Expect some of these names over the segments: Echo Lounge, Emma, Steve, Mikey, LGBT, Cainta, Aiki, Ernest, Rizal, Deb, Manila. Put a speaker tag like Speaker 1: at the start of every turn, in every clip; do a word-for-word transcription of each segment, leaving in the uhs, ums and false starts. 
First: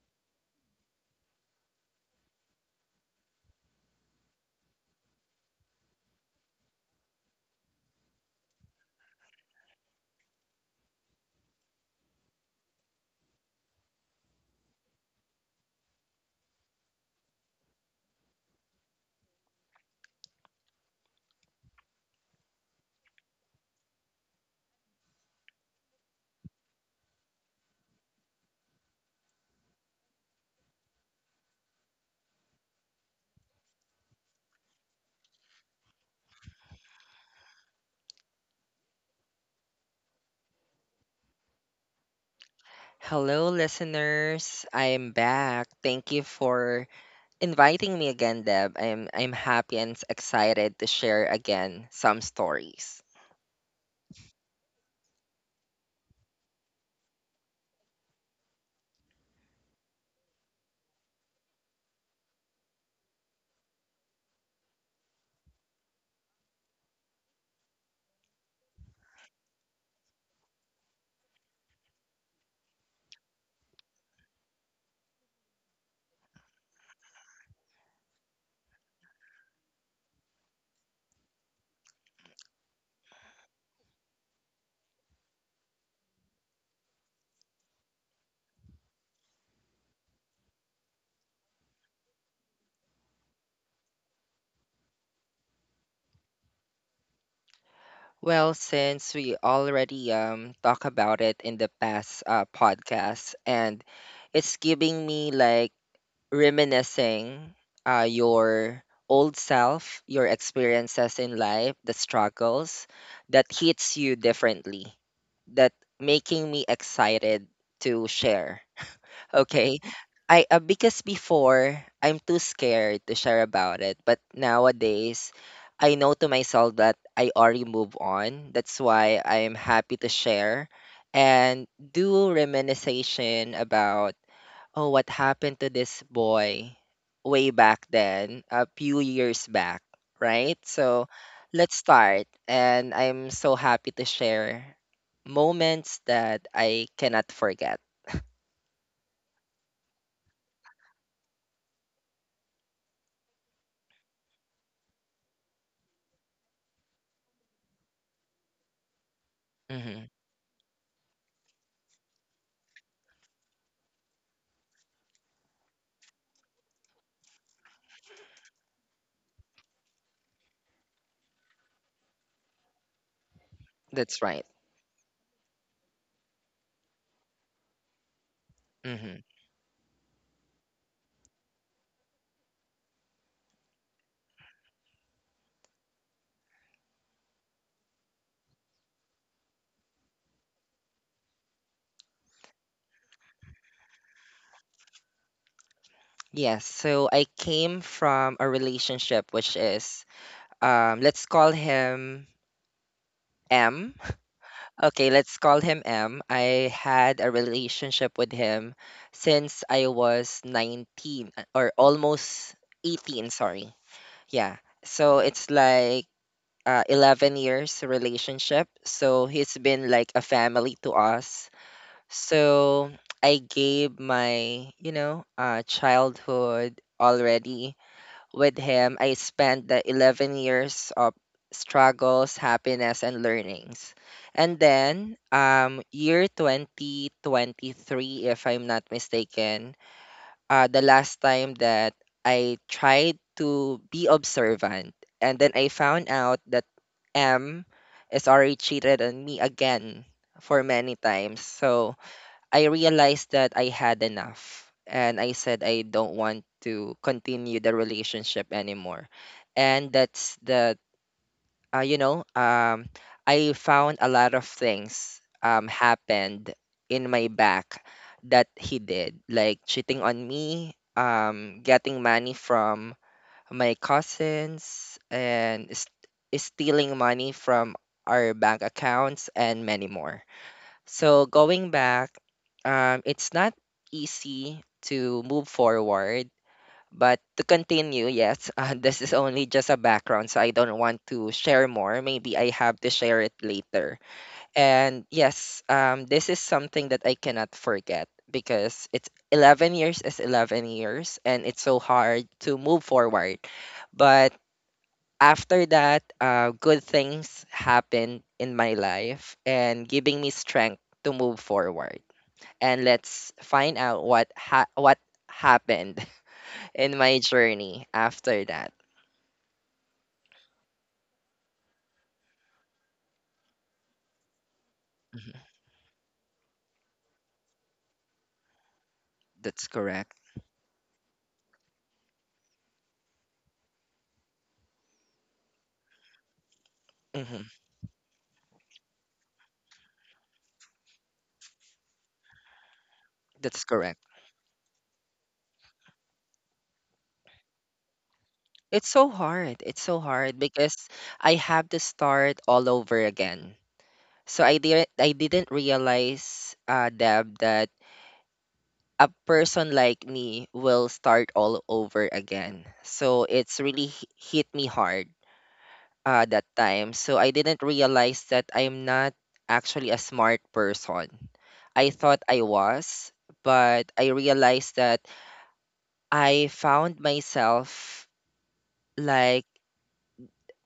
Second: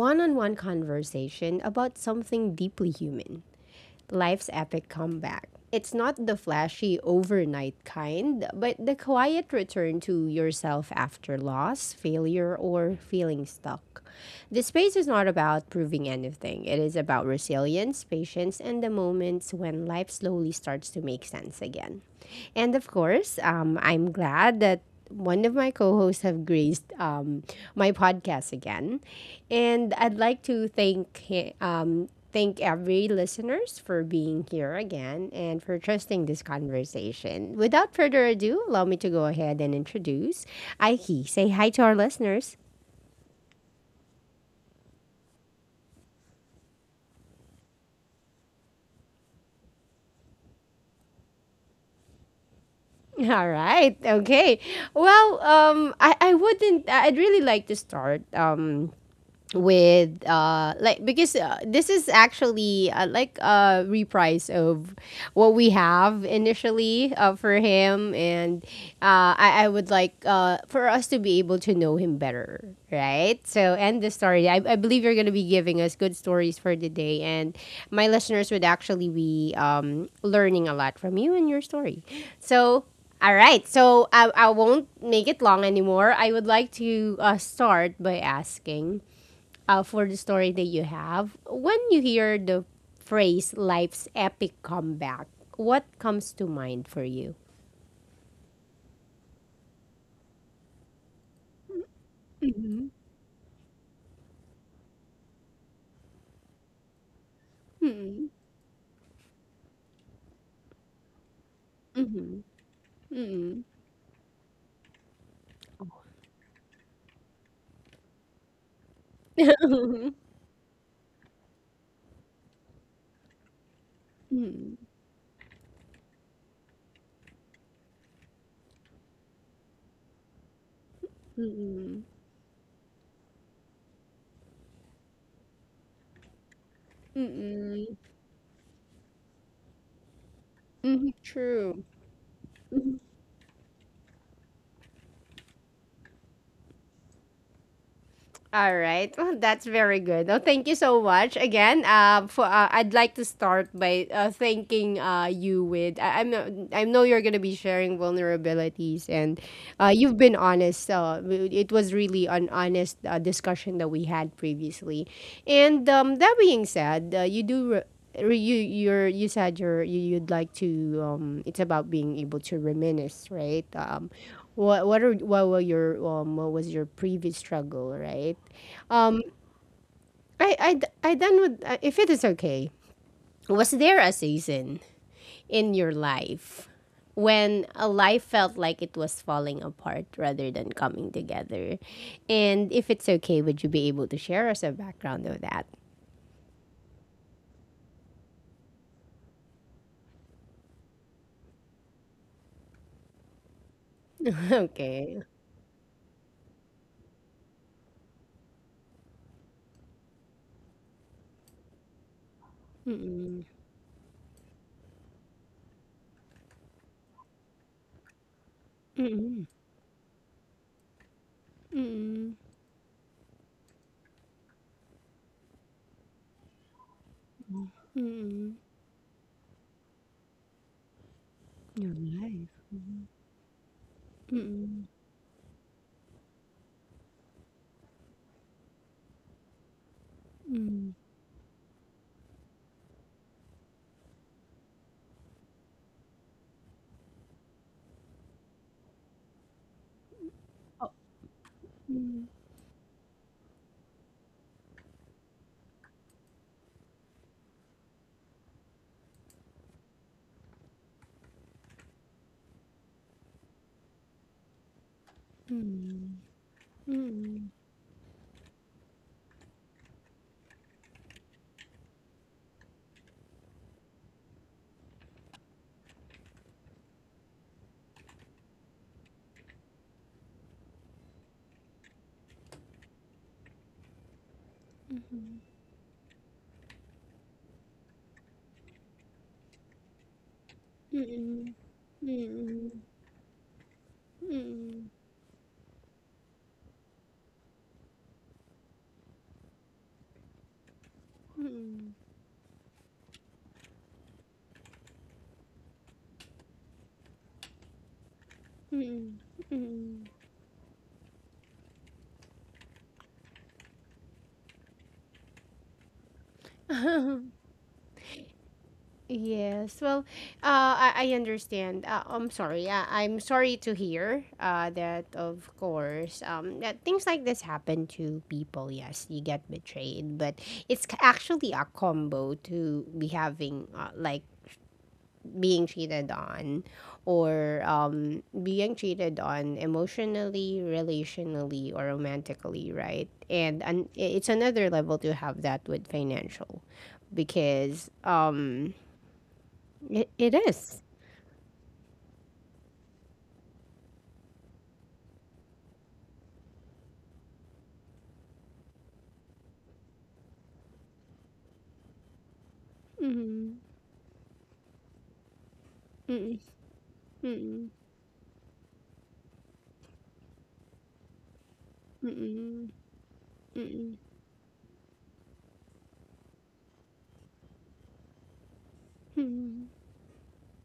Speaker 1: one on one conversation about something deeply human, life's epic comeback. It's not the flashy overnight kind, but the quiet return to yourself after loss, failure, or feeling stuck. The space is not about proving anything, it is about resilience, patience, and the moments when life slowly starts to make sense again. And of course, um, I'm glad that one of my co-hosts have graced um, my podcast again, and I'd like to thank hi- um, thank every listeners for being here again and for trusting this conversation. Without further ado, allow me to go ahead and introduce Aiki. Say hi to our listeners.
Speaker 2: Hello, listeners. I'm back. Thank you for inviting me again, Deb. I'm I'm happy and excited to share again some stories.
Speaker 1: All right. Okay. Well, um, I, I wouldn't. I'd really like to start. Um, with uh like because uh, This is actually uh, like a reprise of what we have initially uh, for him, and uh I, I would like uh for us to be able to know him better, right? So and the story I, I believe you're gonna be giving us good stories for the day, and my listeners would actually be um learning a lot from you and your story. So all right, so I, I won't make it long anymore. I would like to uh, start by asking uh, for the story that you have, when you hear the phrase life's epic comeback, what comes to mind for you?
Speaker 2: Well, since we already um talk about it in the past uh,
Speaker 1: Mhm.
Speaker 2: podcast, and it's giving me like reminiscing uh,
Speaker 1: Hmm.
Speaker 2: your old self, your experiences in life, the
Speaker 1: Mm.
Speaker 2: struggles that
Speaker 1: Hmm.
Speaker 2: hits you differently, that making me excited to share.
Speaker 1: Mm.
Speaker 2: Okay.
Speaker 1: Hmm. Mm.
Speaker 2: I uh, Because before I'm too scared to share about it, but
Speaker 1: Hmm. Mm.
Speaker 2: nowadays I know to myself that I already move on. That's why I'm happy to share and
Speaker 1: Mm-mm.
Speaker 2: do reminiscence about oh, what happened to this boy
Speaker 1: Mm-mm.
Speaker 2: way back
Speaker 1: Mm-mm.
Speaker 2: then, a few years back, right? So let's
Speaker 1: True.
Speaker 2: start. And I'm so happy to share moments that I cannot forget.
Speaker 1: All right. Well, that's very good. Oh, thank you so much again. Um, for uh, I'd like to start by uh, thanking uh you with I, I'm I know you're gonna be sharing vulnerabilities and uh
Speaker 2: hmm
Speaker 1: you've been honest. Uh, it was really an honest uh, discussion that we had previously, and um that being said, uh, you do. Re- you you're you said you're you, you'd like to um it's about being able to reminisce, right? um
Speaker 2: That's right.
Speaker 1: what what are what were your um what was your previous struggle, right?
Speaker 2: hmm
Speaker 1: Um I I d- I done with, uh, if it is okay, was there a season in your life when a life felt like it was falling apart rather than coming together? And if it's okay, would you be able to share us a background of that?
Speaker 2: Yes. So I came from a relationship which is, um, let's call him M. Okay,
Speaker 1: Okay.
Speaker 2: let's call him M. I had a relationship with him since I was nineteen uh, or almost eighteen,
Speaker 1: Mm-mm.
Speaker 2: sorry. Yeah. So it's like uh, eleven years relationship. So he's been like a family to us.
Speaker 1: Mm-mm.
Speaker 2: So I gave my, you know, uh, childhood already with him, I spent the eleven years of struggles, happiness, and learnings. And then, um, year twenty twenty-three, if I'm not mistaken, uh, the last time that I tried to be observant, and then I found out that M is already cheated on me again for many times. So, I realized that I had enough and I said I don't want to continue the relationship anymore. And that's the uh, you know, um I found a lot of things um happened in my back that he did, like cheating on me, um getting money from my cousins and st- stealing money from our bank accounts and many more. So going back, um, it's not easy to move forward, but to continue, yes, uh, this is only just a background, so I don't want to
Speaker 1: Mm-mm.
Speaker 2: share more. Maybe I
Speaker 1: Mm-mm.
Speaker 2: have to share it later.
Speaker 1: Mm-mm.
Speaker 2: And yes, um, this is something that I cannot forget because it's eleven years is eleven years, and it's so hard to move forward. But after that, uh, good things happened in my life and giving me strength to move forward and let's find out what ha- what happened in my journey after that.
Speaker 1: Yes, well, uh, I, I understand. Uh, I'm sorry. Uh, I'm sorry to hear uh, that,
Speaker 2: Mhm.
Speaker 1: of course, um, that things like this happen to people. Yes, you get
Speaker 2: That's correct.
Speaker 1: betrayed, but it's c- actually a combo to be having, uh, like, being cheated on
Speaker 2: hmm
Speaker 1: or um, being cheated on emotionally, relationally, or romantically, right? And,
Speaker 2: That's
Speaker 1: and
Speaker 2: correct.
Speaker 1: it's another level to have that with financial, because um,
Speaker 2: It's so hard. It's so
Speaker 1: it, it
Speaker 2: hard
Speaker 1: is.
Speaker 2: because I have to start all over again. So I didn't I didn't realize, uh, Deb, that a person like me will start all over again. So
Speaker 1: Mm-mm,
Speaker 2: it's really h- hit me hard uh,
Speaker 1: mm-mm,
Speaker 2: that time. So I didn't
Speaker 1: mm-mm,
Speaker 2: realize that I'm not actually a smart person. I thought I
Speaker 1: mm-mm,
Speaker 2: was, but
Speaker 1: mm-mm,
Speaker 2: I realized that I found myself like
Speaker 1: mm-mm,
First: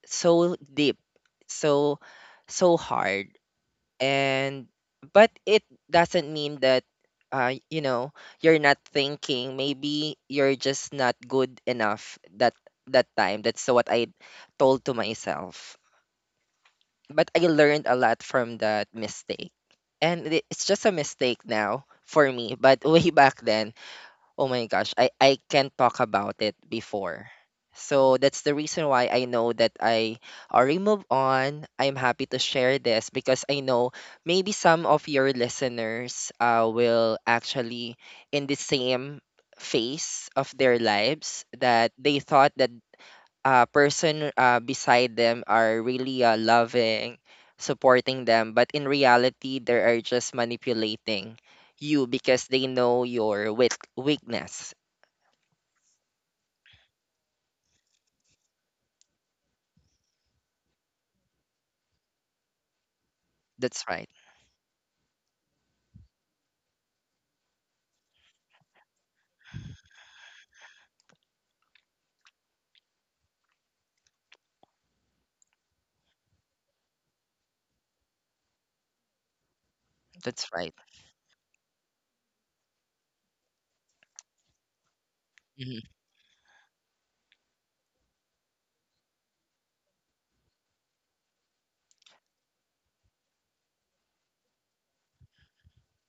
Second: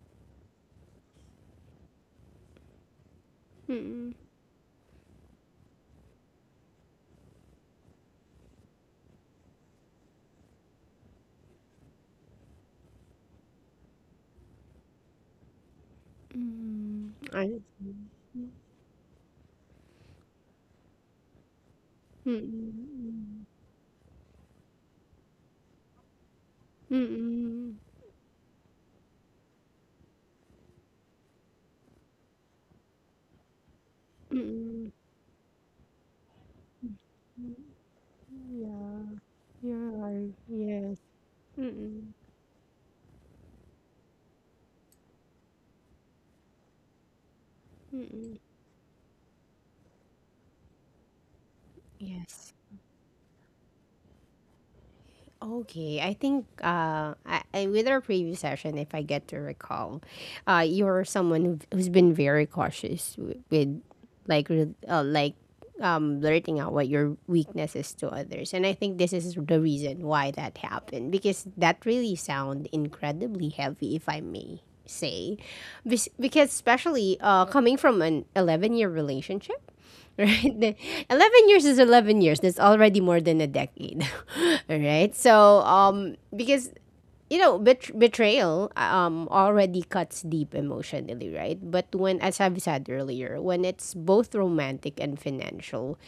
Speaker 2: so deep, so so hard.
Speaker 1: mm-mm,
Speaker 2: And but it doesn't mean that uh, you know you're not thinking. Maybe you're just not good enough that that time. That's what I told to myself.
Speaker 1: mm-mm.
Speaker 2: But I
Speaker 1: I
Speaker 2: learned a
Speaker 1: see.
Speaker 2: lot from that mistake. And it- it's just a mistake now for me, but way back
Speaker 1: Mm-mm,
Speaker 2: then, oh my gosh, I I can't talk about it before.
Speaker 1: mm-mm,
Speaker 2: So that's the reason why I know that I already moved on. I'm happy to share this because I know maybe some
Speaker 1: mm-mm,
Speaker 2: of your listeners uh, will
Speaker 1: mm-mm.
Speaker 2: actually in the
Speaker 1: Yeah,
Speaker 2: same
Speaker 1: yeah,
Speaker 2: phase
Speaker 1: I-
Speaker 2: of their
Speaker 1: yes.
Speaker 2: lives that they
Speaker 1: Mm,
Speaker 2: thought that uh, person uh, beside them are really uh, loving, supporting
Speaker 1: mm.
Speaker 2: them, but in reality, they are just manipulating you because
Speaker 1: Yes.
Speaker 2: they know your weak weakness.
Speaker 1: Okay. I think, uh, I, I, with our previous session, if I get to recall, uh, you're someone who've, who's been very cautious with,
Speaker 2: That's
Speaker 1: with
Speaker 2: right.
Speaker 1: like, re- uh, like um, blurting out what your weakness is to others. And I think this is the reason why that happened, because that really sound incredibly heavy, if I may say. Bes- Because, especially uh, coming from an eleven year relationship.
Speaker 2: That's
Speaker 1: Right?
Speaker 2: right.
Speaker 1: The- eleven years is eleven years. That's already more than a decade. All right? So,
Speaker 2: Mhm.
Speaker 1: um because, you know, bet- betrayal um already cuts deep emotionally, right? But when, as I've said earlier, when it's both romantic and financial,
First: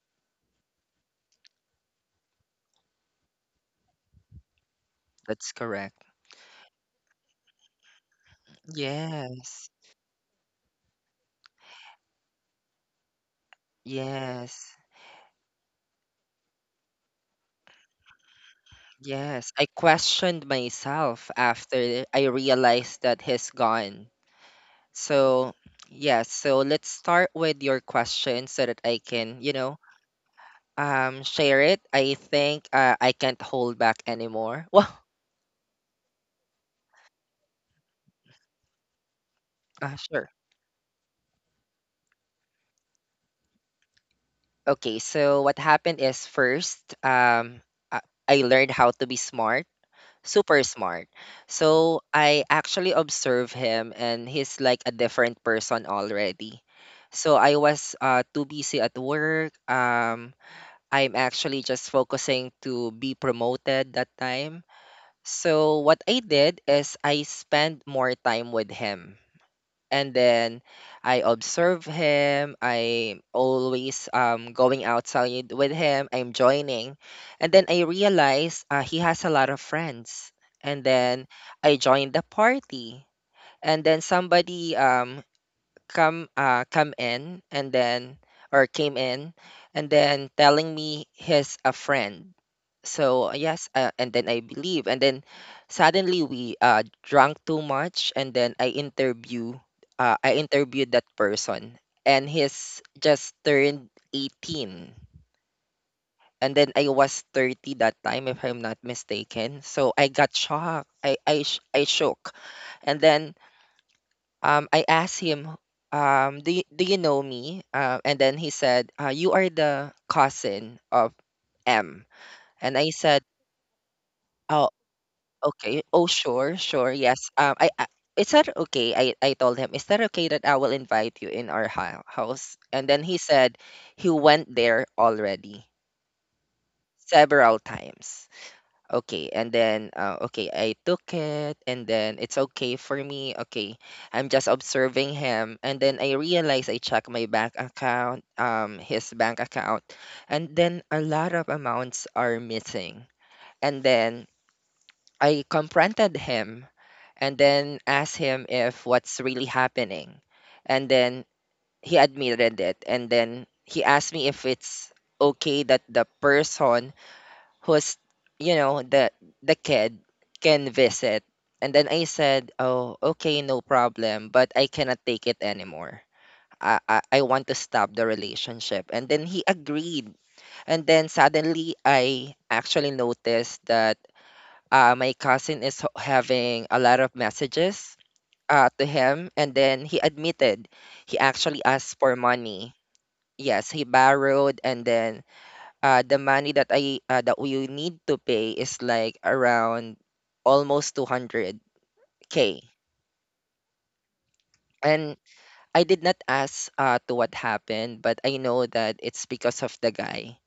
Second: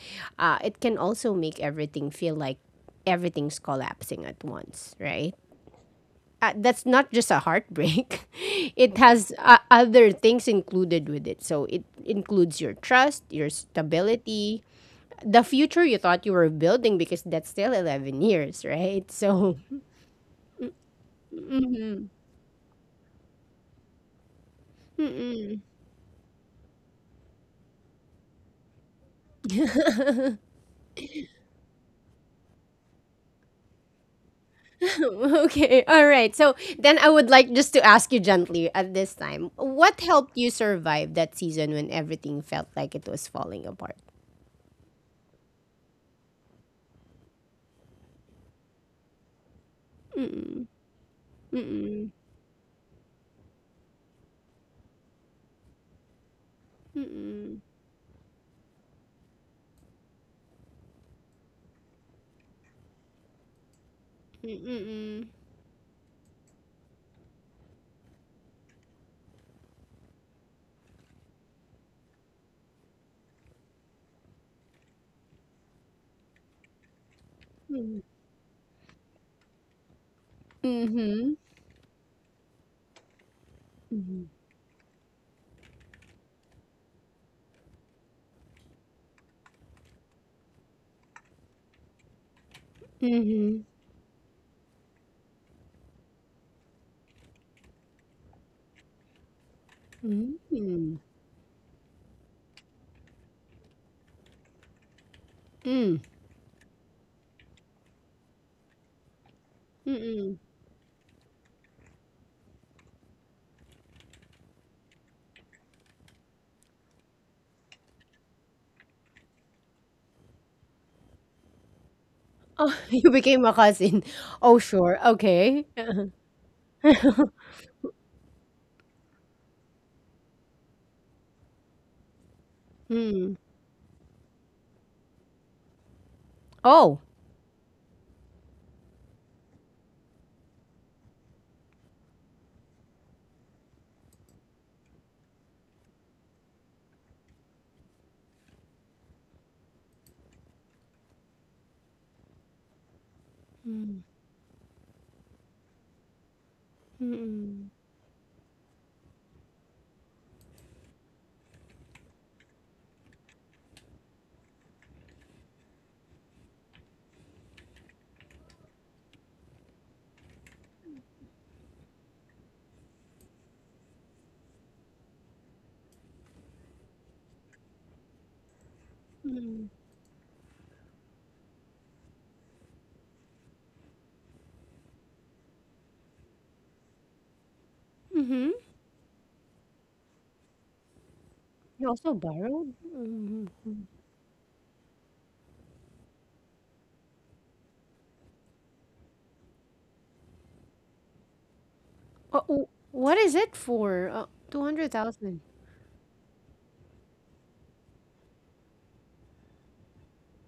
Speaker 1: uh it can also make everything feel like everything's collapsing at once, right?
Speaker 2: That's correct.
Speaker 1: Uh, that's not just a heartbreak. It has, uh,
Speaker 2: Yes.
Speaker 1: other things included with it. So it includes your trust, your stability,
Speaker 2: Yes.
Speaker 1: the future you thought you were building, because that's still eleven years, right?
Speaker 2: Yes.
Speaker 1: So,
Speaker 2: I questioned myself after I realized that he's gone. So, yes. So let's start with your question so that I can, you know, um share it. I think uh, I can't hold back anymore. Well,
Speaker 1: okay, all right. So, then I would like just to ask you gently at this time,
Speaker 2: uh,
Speaker 1: what
Speaker 2: sure.
Speaker 1: helped you survive that season when everything felt like it was falling apart?
Speaker 2: Okay, so what happened is first um i I learned how to be smart, super
Speaker 1: Mm-mm,
Speaker 2: smart. So
Speaker 1: mm-mm,
Speaker 2: I actually observe him and he's like a different person already. So I
Speaker 1: mm-mm,
Speaker 2: was uh, too busy at work. um I'm actually just focusing to be promoted that time.
Speaker 1: mm-mm,
Speaker 2: So what I did is I spent more time with him and then I observe him. I'm always um going outside with him. I'm joining, and then I realize uh, he has a lot of friends. And then
Speaker 1: mm-mm.
Speaker 2: I joined the party, and then somebody um come uh come in and then or came in and then telling me he's a friend.
Speaker 1: Mhm,
Speaker 2: So
Speaker 1: mhm,
Speaker 2: yes, uh, and then I believe and then suddenly we uh drank too much and then i interview uh, I interviewed
Speaker 1: mhm,
Speaker 2: that person and he's just turned eighteen
Speaker 1: mm,
Speaker 2: and then I was thirty that time if I'm not mistaken. So I got
Speaker 1: mm-mm.
Speaker 2: shocked. i i, sh- I shook. And then um, I asked him, um, do, you, do you know me? Uh, and then he said, uh, you are the cousin of M.
Speaker 1: Oh,
Speaker 2: And I
Speaker 1: you
Speaker 2: said,
Speaker 1: became a cousin. Oh,
Speaker 2: oh,
Speaker 1: sure. Okay.
Speaker 2: okay. Oh, sure, sure. Yes. Um, I, I Is that okay? I, I told him, is that okay that I will invite you in our hou- house? And then he said he went there already
Speaker 1: Oh.
Speaker 2: several times. Okay, and then uh, okay, I took it, and then it's okay for me. Okay, I'm just observing him, and then I realized I check my bank account, um, his bank account, and then a lot of amounts are missing. And then I confronted him, and then asked him if what's really happening, and then he admitted it, and then he asked me if it's okay that the person who's you know the the kid can visit. And then I said, oh, okay, no problem, but I cannot take it anymore. I, I I want to stop the relationship and then he agreed. And then suddenly I actually noticed that uh, my cousin is ho- having a lot of messages
Speaker 1: Mm-hmm.
Speaker 2: uh, to him and then he admitted he actually
Speaker 1: You
Speaker 2: asked
Speaker 1: also
Speaker 2: for
Speaker 1: borrowed?
Speaker 2: money. Yes, he borrowed. And then uh, the money that I uh, that we need to pay is like around almost two hundred k.
Speaker 1: Uh, w- what is it for? Uh,
Speaker 2: And
Speaker 1: two hundred thousand.
Speaker 2: I did not ask uh, to what happened, but I know that it's because of the guy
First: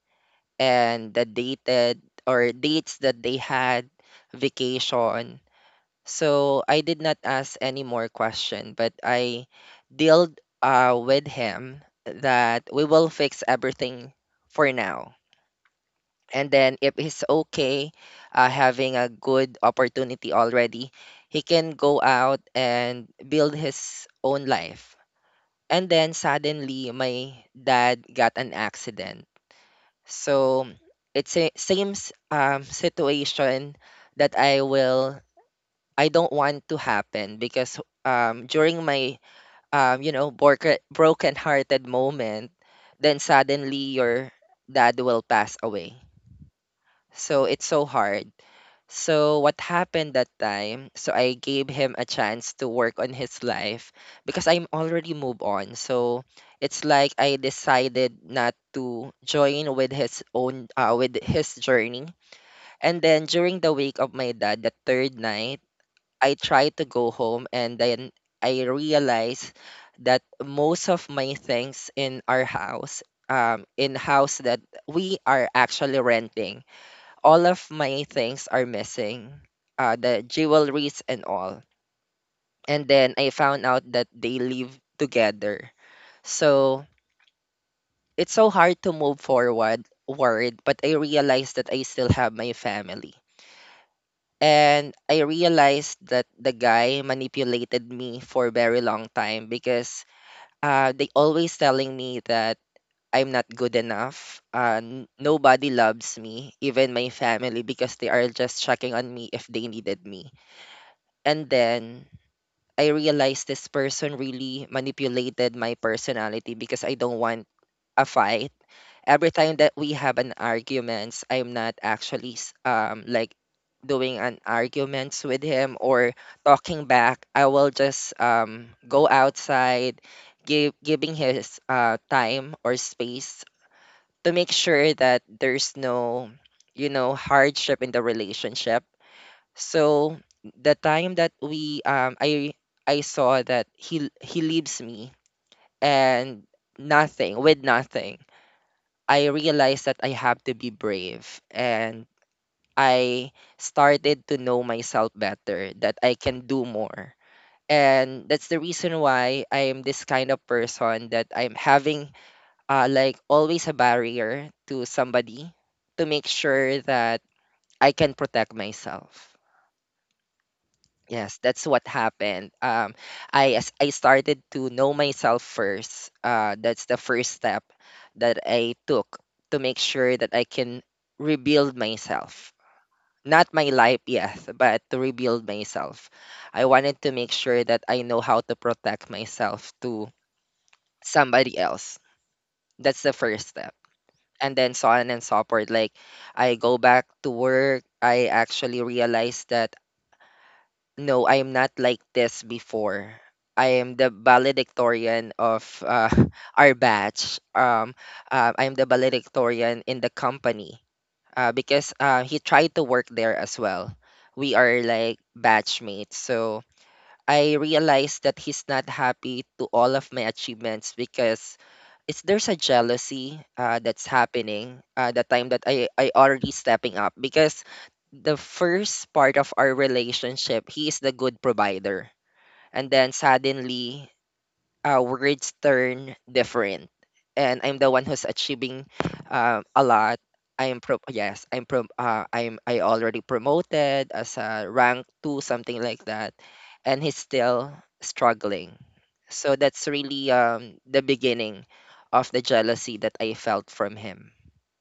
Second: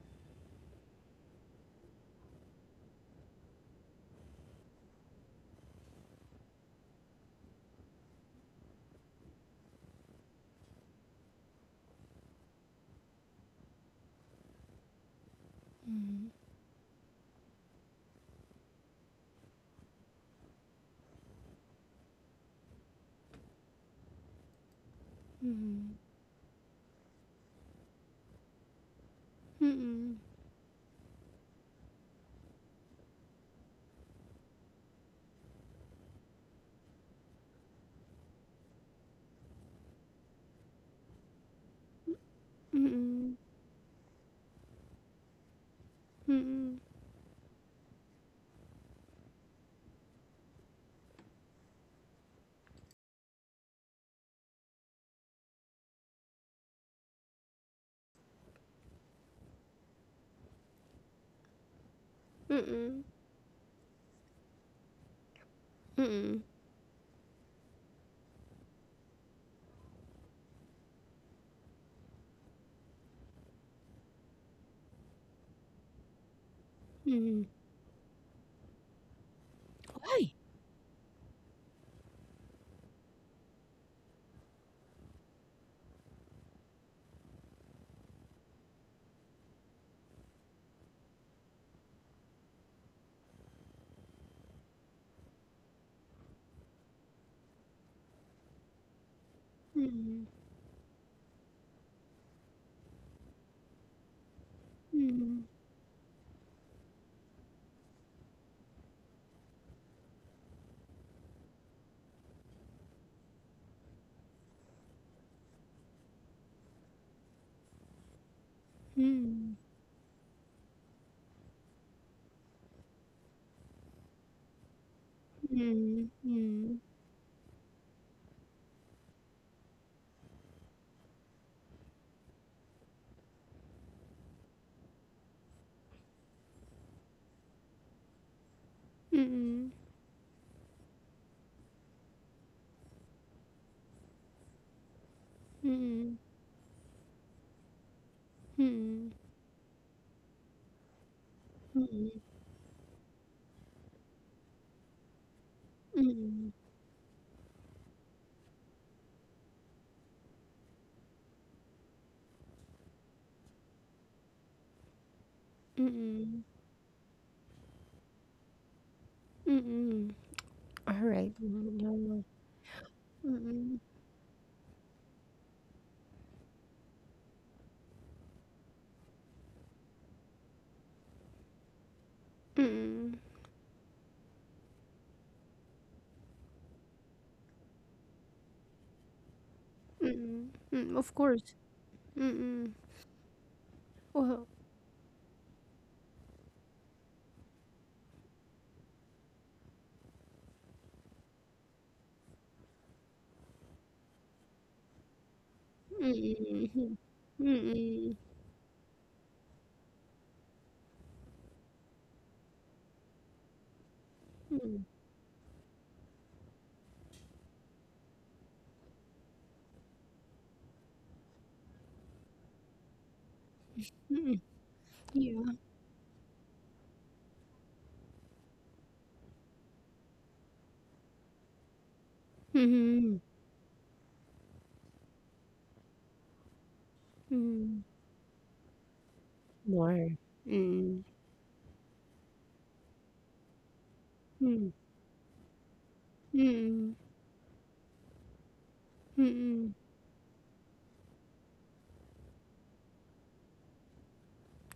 Speaker 2: and the dated or dates that they had, vacation. So I did not ask any more question, but I dealt uh, with him that we will fix everything for now. And then if he's okay, uh, having a good opportunity already, he can go out and build his own life. And then suddenly, my dad got an accident.
Speaker 1: Mm,
Speaker 2: So it's a same s- um, situation that I will I don't want to happen because um, during my um, you know broken broken-hearted moment, then
Speaker 1: mm-mm,
Speaker 2: suddenly your dad will pass away.
Speaker 1: mm-mm,
Speaker 2: So it's so hard. So what happened that time? So I gave him a chance to work on his life because I'm already moved on. So it's like I decided not to join with his own uh, with his journey.
Speaker 1: mm-mm,
Speaker 2: And then during the wake of my dad, the third night, I
Speaker 1: mm-mm,
Speaker 2: tried to go home and then I realized that most of my things in our house, um, in house that we are actually renting,
Speaker 1: mm-mm.
Speaker 2: all of my things are missing, uh, the
Speaker 1: Why?
Speaker 2: jewelries and all. And then I found out that they live together. So it's so hard to move forward, worried, but I realized that I still have my family. And I realized that the guy manipulated me for a very long time because uh, they always telling me that I'm not good enough. Uh, n-
Speaker 1: Mm-mm,
Speaker 2: nobody loves me, even my family, because they are just checking on me if they needed me. And then I realized this person really manipulated my personality because I don't want a fight. Every
Speaker 1: mm-mm,
Speaker 2: time that we have an arguments, I'm not actually s- um like doing an arguments with
Speaker 1: mm-mm,
Speaker 2: him
Speaker 1: mm-mm,
Speaker 2: or
Speaker 1: mm-mm,
Speaker 2: talking back. I will just um go outside, give giving his uh time or space to make sure that there's no you know hardship in the relationship. So the time that we um I I saw that he he leaves me
Speaker 1: mm-mm,
Speaker 2: and nothing with nothing. I realized that I have to be brave and I started to know myself better that
Speaker 1: mm-mm,
Speaker 2: I can
Speaker 1: mm-mm,
Speaker 2: do more. And that's the reason why I am this kind of person that I'm having uh, like always a barrier to somebody to make
Speaker 1: mm-mm,
Speaker 2: sure that I can protect myself.
Speaker 1: mm-mm. All right.
Speaker 2: Yes, that's
Speaker 1: Mm, yeah,
Speaker 2: what
Speaker 1: yeah.
Speaker 2: happened. Um, I As
Speaker 1: Mm-mm,
Speaker 2: I started to know myself first. Uh, that's the first step that I took to make sure that I can rebuild myself.
Speaker 1: mm-mm,
Speaker 2: Not my life, yes, but to rebuild myself. I wanted to make sure that I know how to protect myself to
Speaker 1: mm-mm, mm. Of course.
Speaker 2: somebody else.
Speaker 1: Mm-mm.
Speaker 2: That's the first step.
Speaker 1: Well,
Speaker 2: And then so on and so forth. Like I go back to work. I actually realized that no, I am not like this before. I am the valedictorian of uh, our
Speaker 1: mm-mm,
Speaker 2: batch. Um,
Speaker 1: mm-mm,
Speaker 2: uh, I am the valedictorian in the company uh, because uh, he tried to work there as well. We are
Speaker 1: mm-mm,
Speaker 2: like batchmates. So I realized that he's not happy to all of my achievements because is there's a jealousy uh, that's
Speaker 1: mm-mm,
Speaker 2: happening uh, the
Speaker 1: yeah.
Speaker 2: time
Speaker 1: Mm.
Speaker 2: that I, I already stepping up because the first part of our relationship he is the good provider. And then
Speaker 1: Hmm.
Speaker 2: suddenly uh, words turn different, and I'm
Speaker 1: Mm-mm.
Speaker 2: the one who's achieving um, a lot.
Speaker 1: More.
Speaker 2: I'm pro yes i'm pro uh, i'm i already promoted as a
Speaker 1: Mm,
Speaker 2: rank two something like that,
Speaker 1: mm,
Speaker 2: and he's still struggling. So
Speaker 1: mm.
Speaker 2: that's really um, the beginning of the jealousy that I felt from him.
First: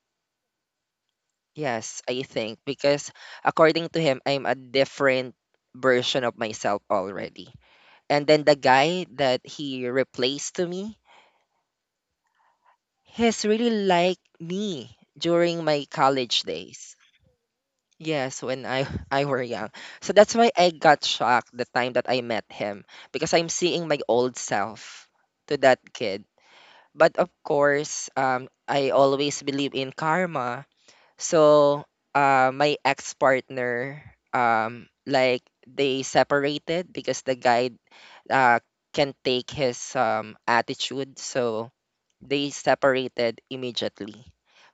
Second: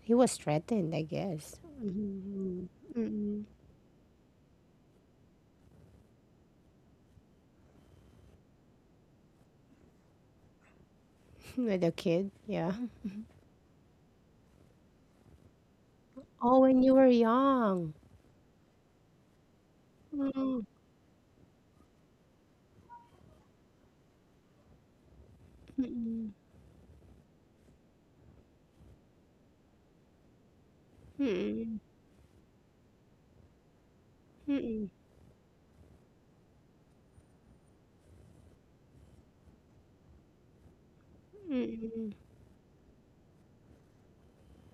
Speaker 1: He was threatened, I guess.
Speaker 2: Yes, I think
Speaker 1: Mhm, mm,
Speaker 2: because
Speaker 1: mm.
Speaker 2: according to him, I'm a different version of myself already. And then the guy that he replaced to me,
Speaker 1: With a kid, yeah.
Speaker 2: he's really like me during my college
Speaker 1: Oh, when
Speaker 2: days.
Speaker 1: you were young.
Speaker 2: Yes, when I I were young. So that's why
Speaker 1: Mm,
Speaker 2: I got shocked the time that I met him, because I'm seeing my old self to that kid.
Speaker 1: mm,
Speaker 2: But of course, um, I always believe in karma.
Speaker 1: mm,
Speaker 2: So uh, my ex-partner,
Speaker 1: mm,
Speaker 2: um,
Speaker 1: mm.
Speaker 2: like they separated because the guy uh, can't take his um, attitude. So
Speaker 1: Mm.
Speaker 2: they separated immediately.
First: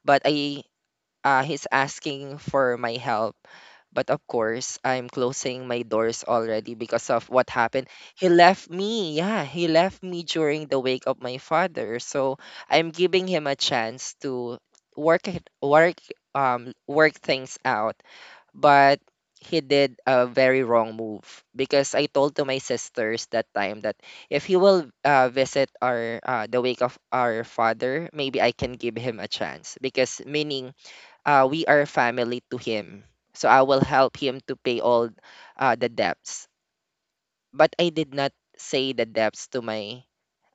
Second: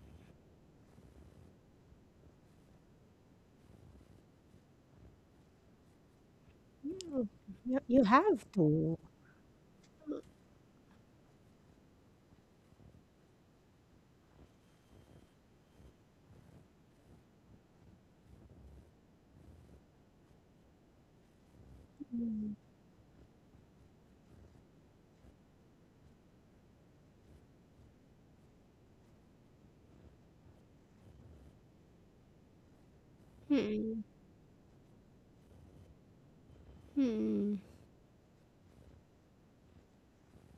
Speaker 2: But I uh, he's asking for my help. But of course, I'm closing my doors already because of what
Speaker 1: You
Speaker 2: happened.
Speaker 1: you
Speaker 2: He
Speaker 1: have
Speaker 2: left
Speaker 1: to.
Speaker 2: me. Yeah, he left me during the wake of my father. So I'm giving him a chance to work it, work um work things out, but he did a very wrong move. Because I told to
Speaker 1: Mm,
Speaker 2: my sisters that time that if he will uh, visit our uh, the wake of our father, maybe I can give him a chance, because meaning uh, we are family to him, so I will
Speaker 1: mm,
Speaker 2: help him to pay all uh, the debts.
Speaker 1: mm,
Speaker 2: But I did not say the debts to my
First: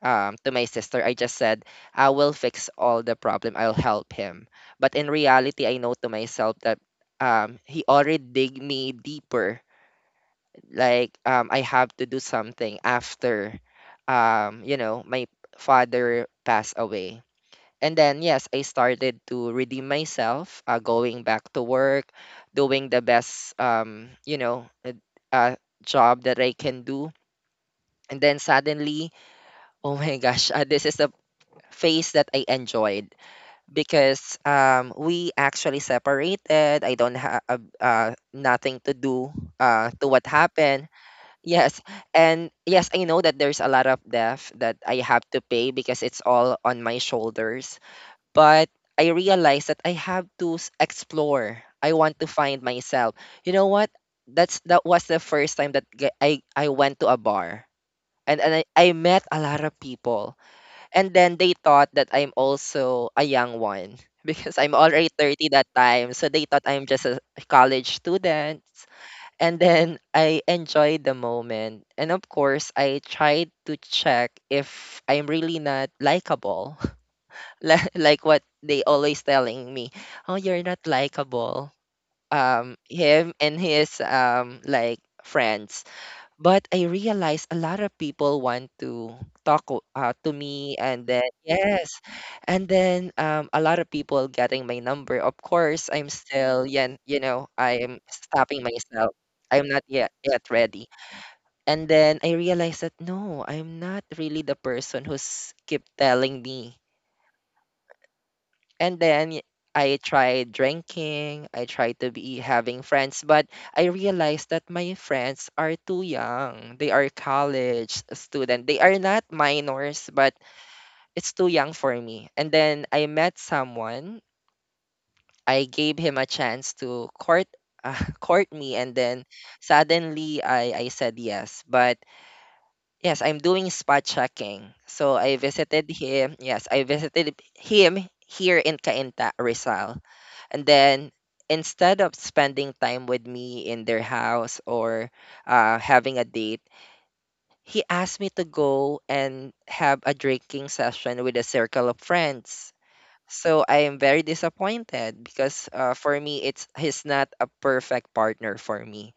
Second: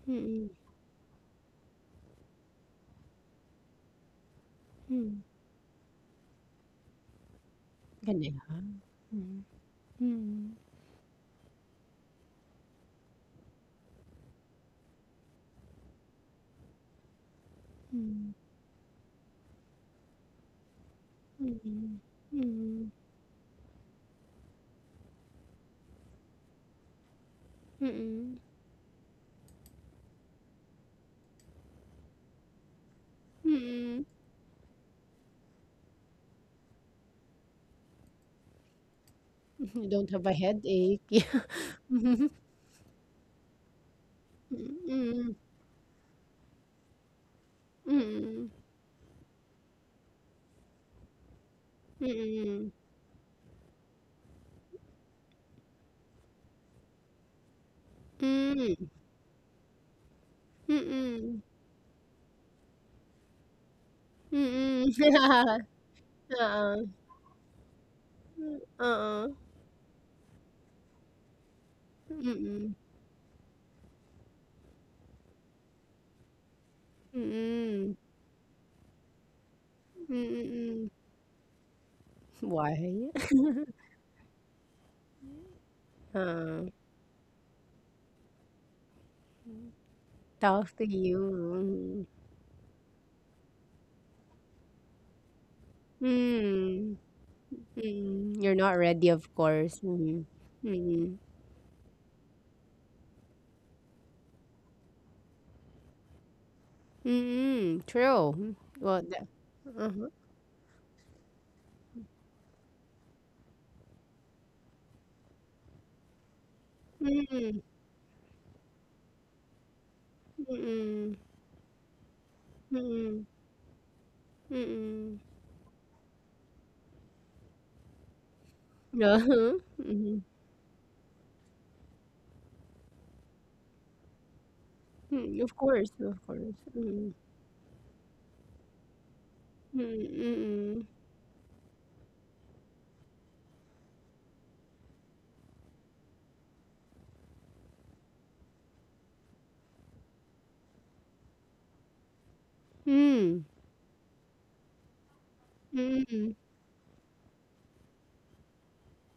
Speaker 2: um, to
Speaker 1: mm.
Speaker 2: my sister. I just said, I will fix all the problem. I'll help him. But in reality, I know to myself that um, he already dig
Speaker 1: Ganun.
Speaker 2: me
Speaker 1: Mm.
Speaker 2: deeper.
Speaker 1: Mm,
Speaker 2: Like um, I have to do something after, um, you know, my father passed away. And then yes, I started to redeem myself, uh, going back to
Speaker 1: mm,
Speaker 2: work, doing
Speaker 1: mm,
Speaker 2: the best, um, you know, uh, uh, job that I can do. And
Speaker 1: mm,
Speaker 2: then suddenly, oh my gosh, uh, this is the phase that I enjoyed,
Speaker 1: mm.
Speaker 2: because um, we actually separated. I don't have uh, uh, nothing to do
Speaker 1: You
Speaker 2: uh, to
Speaker 1: don't have
Speaker 2: what
Speaker 1: a
Speaker 2: happened.
Speaker 1: headache.
Speaker 2: Yes,
Speaker 1: Yeah.
Speaker 2: and yes, I know that there's a lot of debt that I have
Speaker 1: Mm,
Speaker 2: to pay because it's all on my shoulders.
Speaker 1: mm,
Speaker 2: But I realized that I have to s- explore. I
Speaker 1: mm,
Speaker 2: want to find
Speaker 1: mm.
Speaker 2: myself. You know what? That's that was the first time that ge- I I went to a bar, and and I,
Speaker 1: Mm.
Speaker 2: I met a lot of people, and then
Speaker 1: Mm.
Speaker 2: they thought that I'm also a young one because I'm
Speaker 1: Mm. Mm,
Speaker 2: already thirty
Speaker 1: mm.
Speaker 2: that time. So they thought
Speaker 1: Oo,
Speaker 2: I'm just a college student.
Speaker 1: oo.
Speaker 2: And then I enjoyed the moment. And of
Speaker 1: Mm,
Speaker 2: course,
Speaker 1: mm.
Speaker 2: I tried to check if I'm really not likable. Li-
Speaker 1: Mm,
Speaker 2: like what they always telling me,
Speaker 1: mm,
Speaker 2: "Oh,
Speaker 1: mm,
Speaker 2: you're not
Speaker 1: mm.
Speaker 2: likable." Um
Speaker 1: Why?
Speaker 2: him and his um like friends.
Speaker 1: Oo,
Speaker 2: But I realized a lot of people want to talk o- uh, to
Speaker 1: talk
Speaker 2: me,
Speaker 1: to
Speaker 2: and then
Speaker 1: you.
Speaker 2: yes. And then um, a lot of people getting my number. Of course, I'm still
Speaker 1: Mm.
Speaker 2: yan, you know, I'm
Speaker 1: Mm, you're
Speaker 2: stopping
Speaker 1: not ready,
Speaker 2: myself.
Speaker 1: of
Speaker 2: I'm
Speaker 1: course.
Speaker 2: not yet
Speaker 1: Mm,
Speaker 2: yet ready.
Speaker 1: mm.
Speaker 2: And then I realized that no, I'm not really the person who's keep telling me.
Speaker 1: Mm, true.
Speaker 2: And
Speaker 1: Well, the
Speaker 2: then I
Speaker 1: uh-huh.
Speaker 2: tried drinking, I tried to be having friends, but I realized that my friends are too young. They are
Speaker 1: Mm,
Speaker 2: college student. They are not minors, but
Speaker 1: mm,
Speaker 2: it's too young for me. And then I
Speaker 1: mm,
Speaker 2: met someone.
Speaker 1: mm.
Speaker 2: I gave him a chance to court uh, court me, and then
Speaker 1: Uh-huh, mhm.
Speaker 2: suddenly I I said yes. But yes, I'm doing spot checking. So I
Speaker 1: Mm, of
Speaker 2: visited
Speaker 1: course, of
Speaker 2: him.
Speaker 1: course.
Speaker 2: Yes, I
Speaker 1: Mm,
Speaker 2: visited him here in Cainta, Rizal,
Speaker 1: mm,
Speaker 2: and
Speaker 1: mm.
Speaker 2: then instead of spending time with me in their house or uh, having a date, he asked me to go and have a drinking session with a circle of friends.
Speaker 1: Mm,
Speaker 2: So I am very disappointed because uh, for
Speaker 1: mm,
Speaker 2: me, it's he's not a perfect partner for me.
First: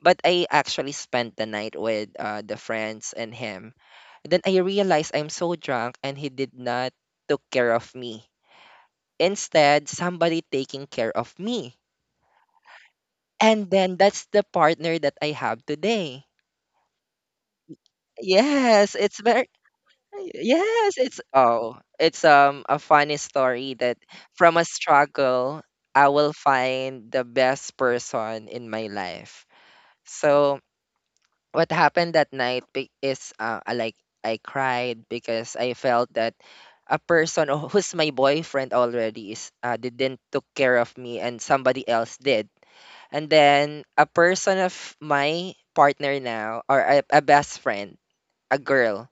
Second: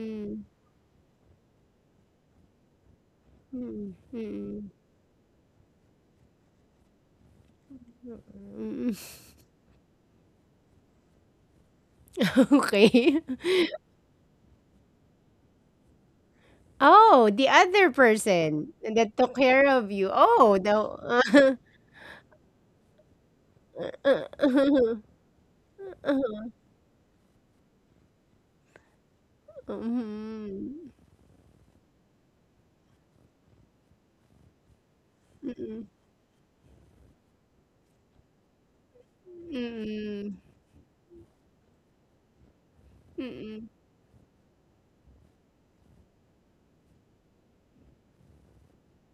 Speaker 2: But I actually spent the night with uh, the friends and him.
Speaker 1: Mm,
Speaker 2: Then I
Speaker 1: mm,
Speaker 2: realized I'm so drunk and he did not took care of me.
Speaker 1: mm.
Speaker 2: Instead, somebody taking care of me.
Speaker 1: Okay.
Speaker 2: And then that's the partner that I have today.
Speaker 1: Oh, the other person
Speaker 2: Yes,
Speaker 1: that
Speaker 2: it's
Speaker 1: took
Speaker 2: very
Speaker 1: care of you. Oh,
Speaker 2: yes, it's
Speaker 1: the
Speaker 2: oh, it's um a funny story that from a
Speaker 1: Mhm.
Speaker 2: struggle I will find the best person in my life. So what happened that night be- is uh, I like I cried because I felt that a person who- who's my boyfriend already is uh, didn't
Speaker 1: Mm,
Speaker 2: took care of me and somebody else did. And
Speaker 1: mm,
Speaker 2: then a person of my partner now, or a, a best friend, a girl.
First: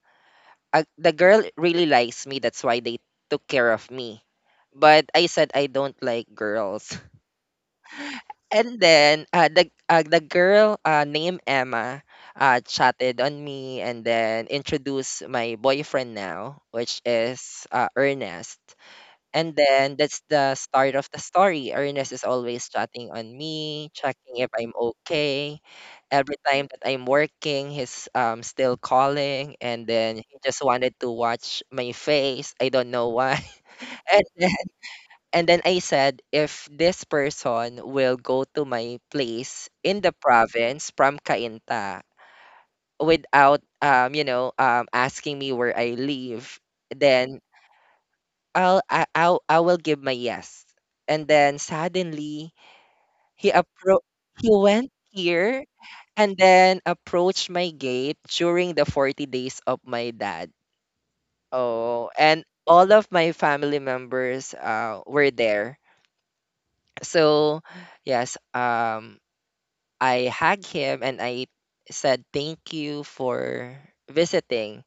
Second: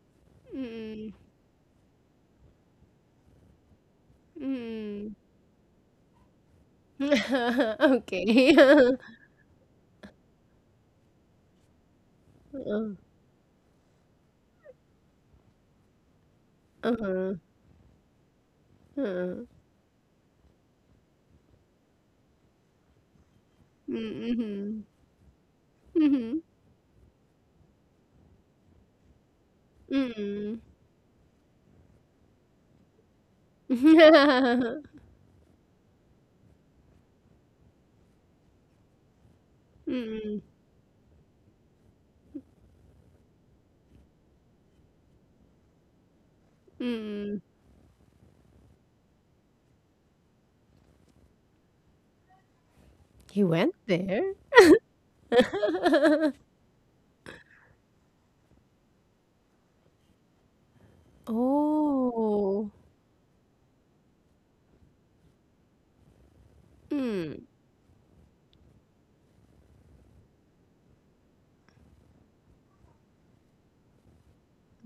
Speaker 2: A,
Speaker 1: mm,
Speaker 2: the girl really likes me. That's why they took care of me. But
Speaker 1: mm.
Speaker 2: I said I don't like girls.
Speaker 1: Okay.
Speaker 2: And then uh, the uh, the girl uh, named Emma uh, chatted on me and then introduced my boyfriend now,
Speaker 1: Uh-huh.
Speaker 2: which
Speaker 1: Uh-huh.
Speaker 2: is uh, Ernest.
Speaker 1: uh,
Speaker 2: And then that's the start of the story. Ernest is always chatting on me,
Speaker 1: Mm,
Speaker 2: checking if I'm
Speaker 1: mhm.
Speaker 2: okay every
Speaker 1: Mhm.
Speaker 2: time that I'm working, he's um still calling, and then he
Speaker 1: Mm.
Speaker 2: just wanted to watch my face. I don't know why. And then, and then I said, if this person will go to my place in the
Speaker 1: Mm,
Speaker 2: province from Cainta without um you know um asking me where I live, then
Speaker 1: mm.
Speaker 2: I'll I I'll, I will give my yes. And then suddenly
Speaker 1: He
Speaker 2: he
Speaker 1: went
Speaker 2: appro
Speaker 1: there?
Speaker 2: he went here and then approached my gate during the forty days of my dad. Oh, and
Speaker 1: Oh.
Speaker 2: all of my family members uh, were there.
Speaker 1: Mm.
Speaker 2: So, yes, um, I hugged him and I said, "Thank you for visiting."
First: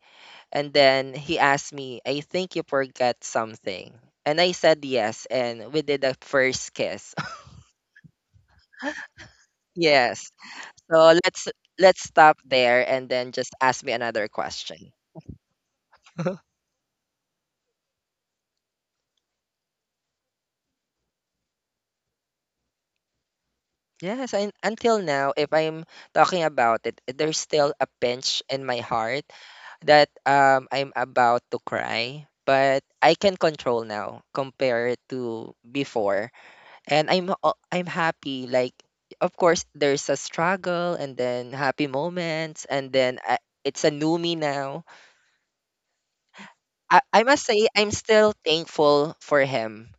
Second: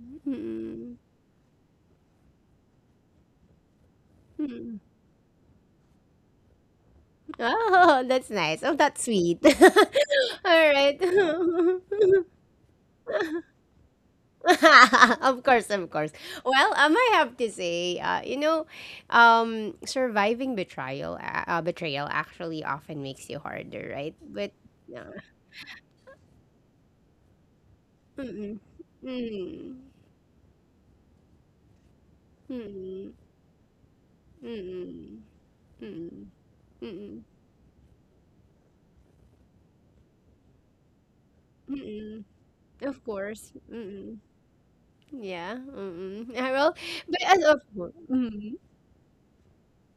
Speaker 2: And
Speaker 1: Mm.
Speaker 2: then he asked me, "I think you forgot something." And I
Speaker 1: Mm.
Speaker 2: said yes, and we did a first kiss.
Speaker 1: Oh, that's nice. Oh, that's sweet.
Speaker 2: Yes.
Speaker 1: All right.
Speaker 2: So let's let's stop there and then just ask me another question.
Speaker 1: Of course, of course. Well, um, I have to say, uh, you know, um, surviving betrayal, uh, uh, betrayal actually often makes you harder, right?
Speaker 2: Yes, and
Speaker 1: But,
Speaker 2: until
Speaker 1: uh,
Speaker 2: now, if I'm talking about it, there's still a pinch
Speaker 1: mm-mm,
Speaker 2: in my heart
Speaker 1: mm-mm,
Speaker 2: that um I'm about to cry, but
Speaker 1: mm-mm,
Speaker 2: I can control now compared
Speaker 1: mm-mm,
Speaker 2: to
Speaker 1: mm-mm,
Speaker 2: before, and
Speaker 1: mm-mm,
Speaker 2: I'm o- I'm happy. Like, of course, there's a struggle and then happy
Speaker 1: mm-mm.
Speaker 2: moments, and
Speaker 1: Of
Speaker 2: then I,
Speaker 1: course,
Speaker 2: it's a new
Speaker 1: mm-mm,
Speaker 2: me now.
Speaker 1: yeah, mm-mm. Well,
Speaker 2: I, I
Speaker 1: but
Speaker 2: must
Speaker 1: as of
Speaker 2: say, I'm
Speaker 1: course,
Speaker 2: still
Speaker 1: mm-mm,
Speaker 2: thankful for him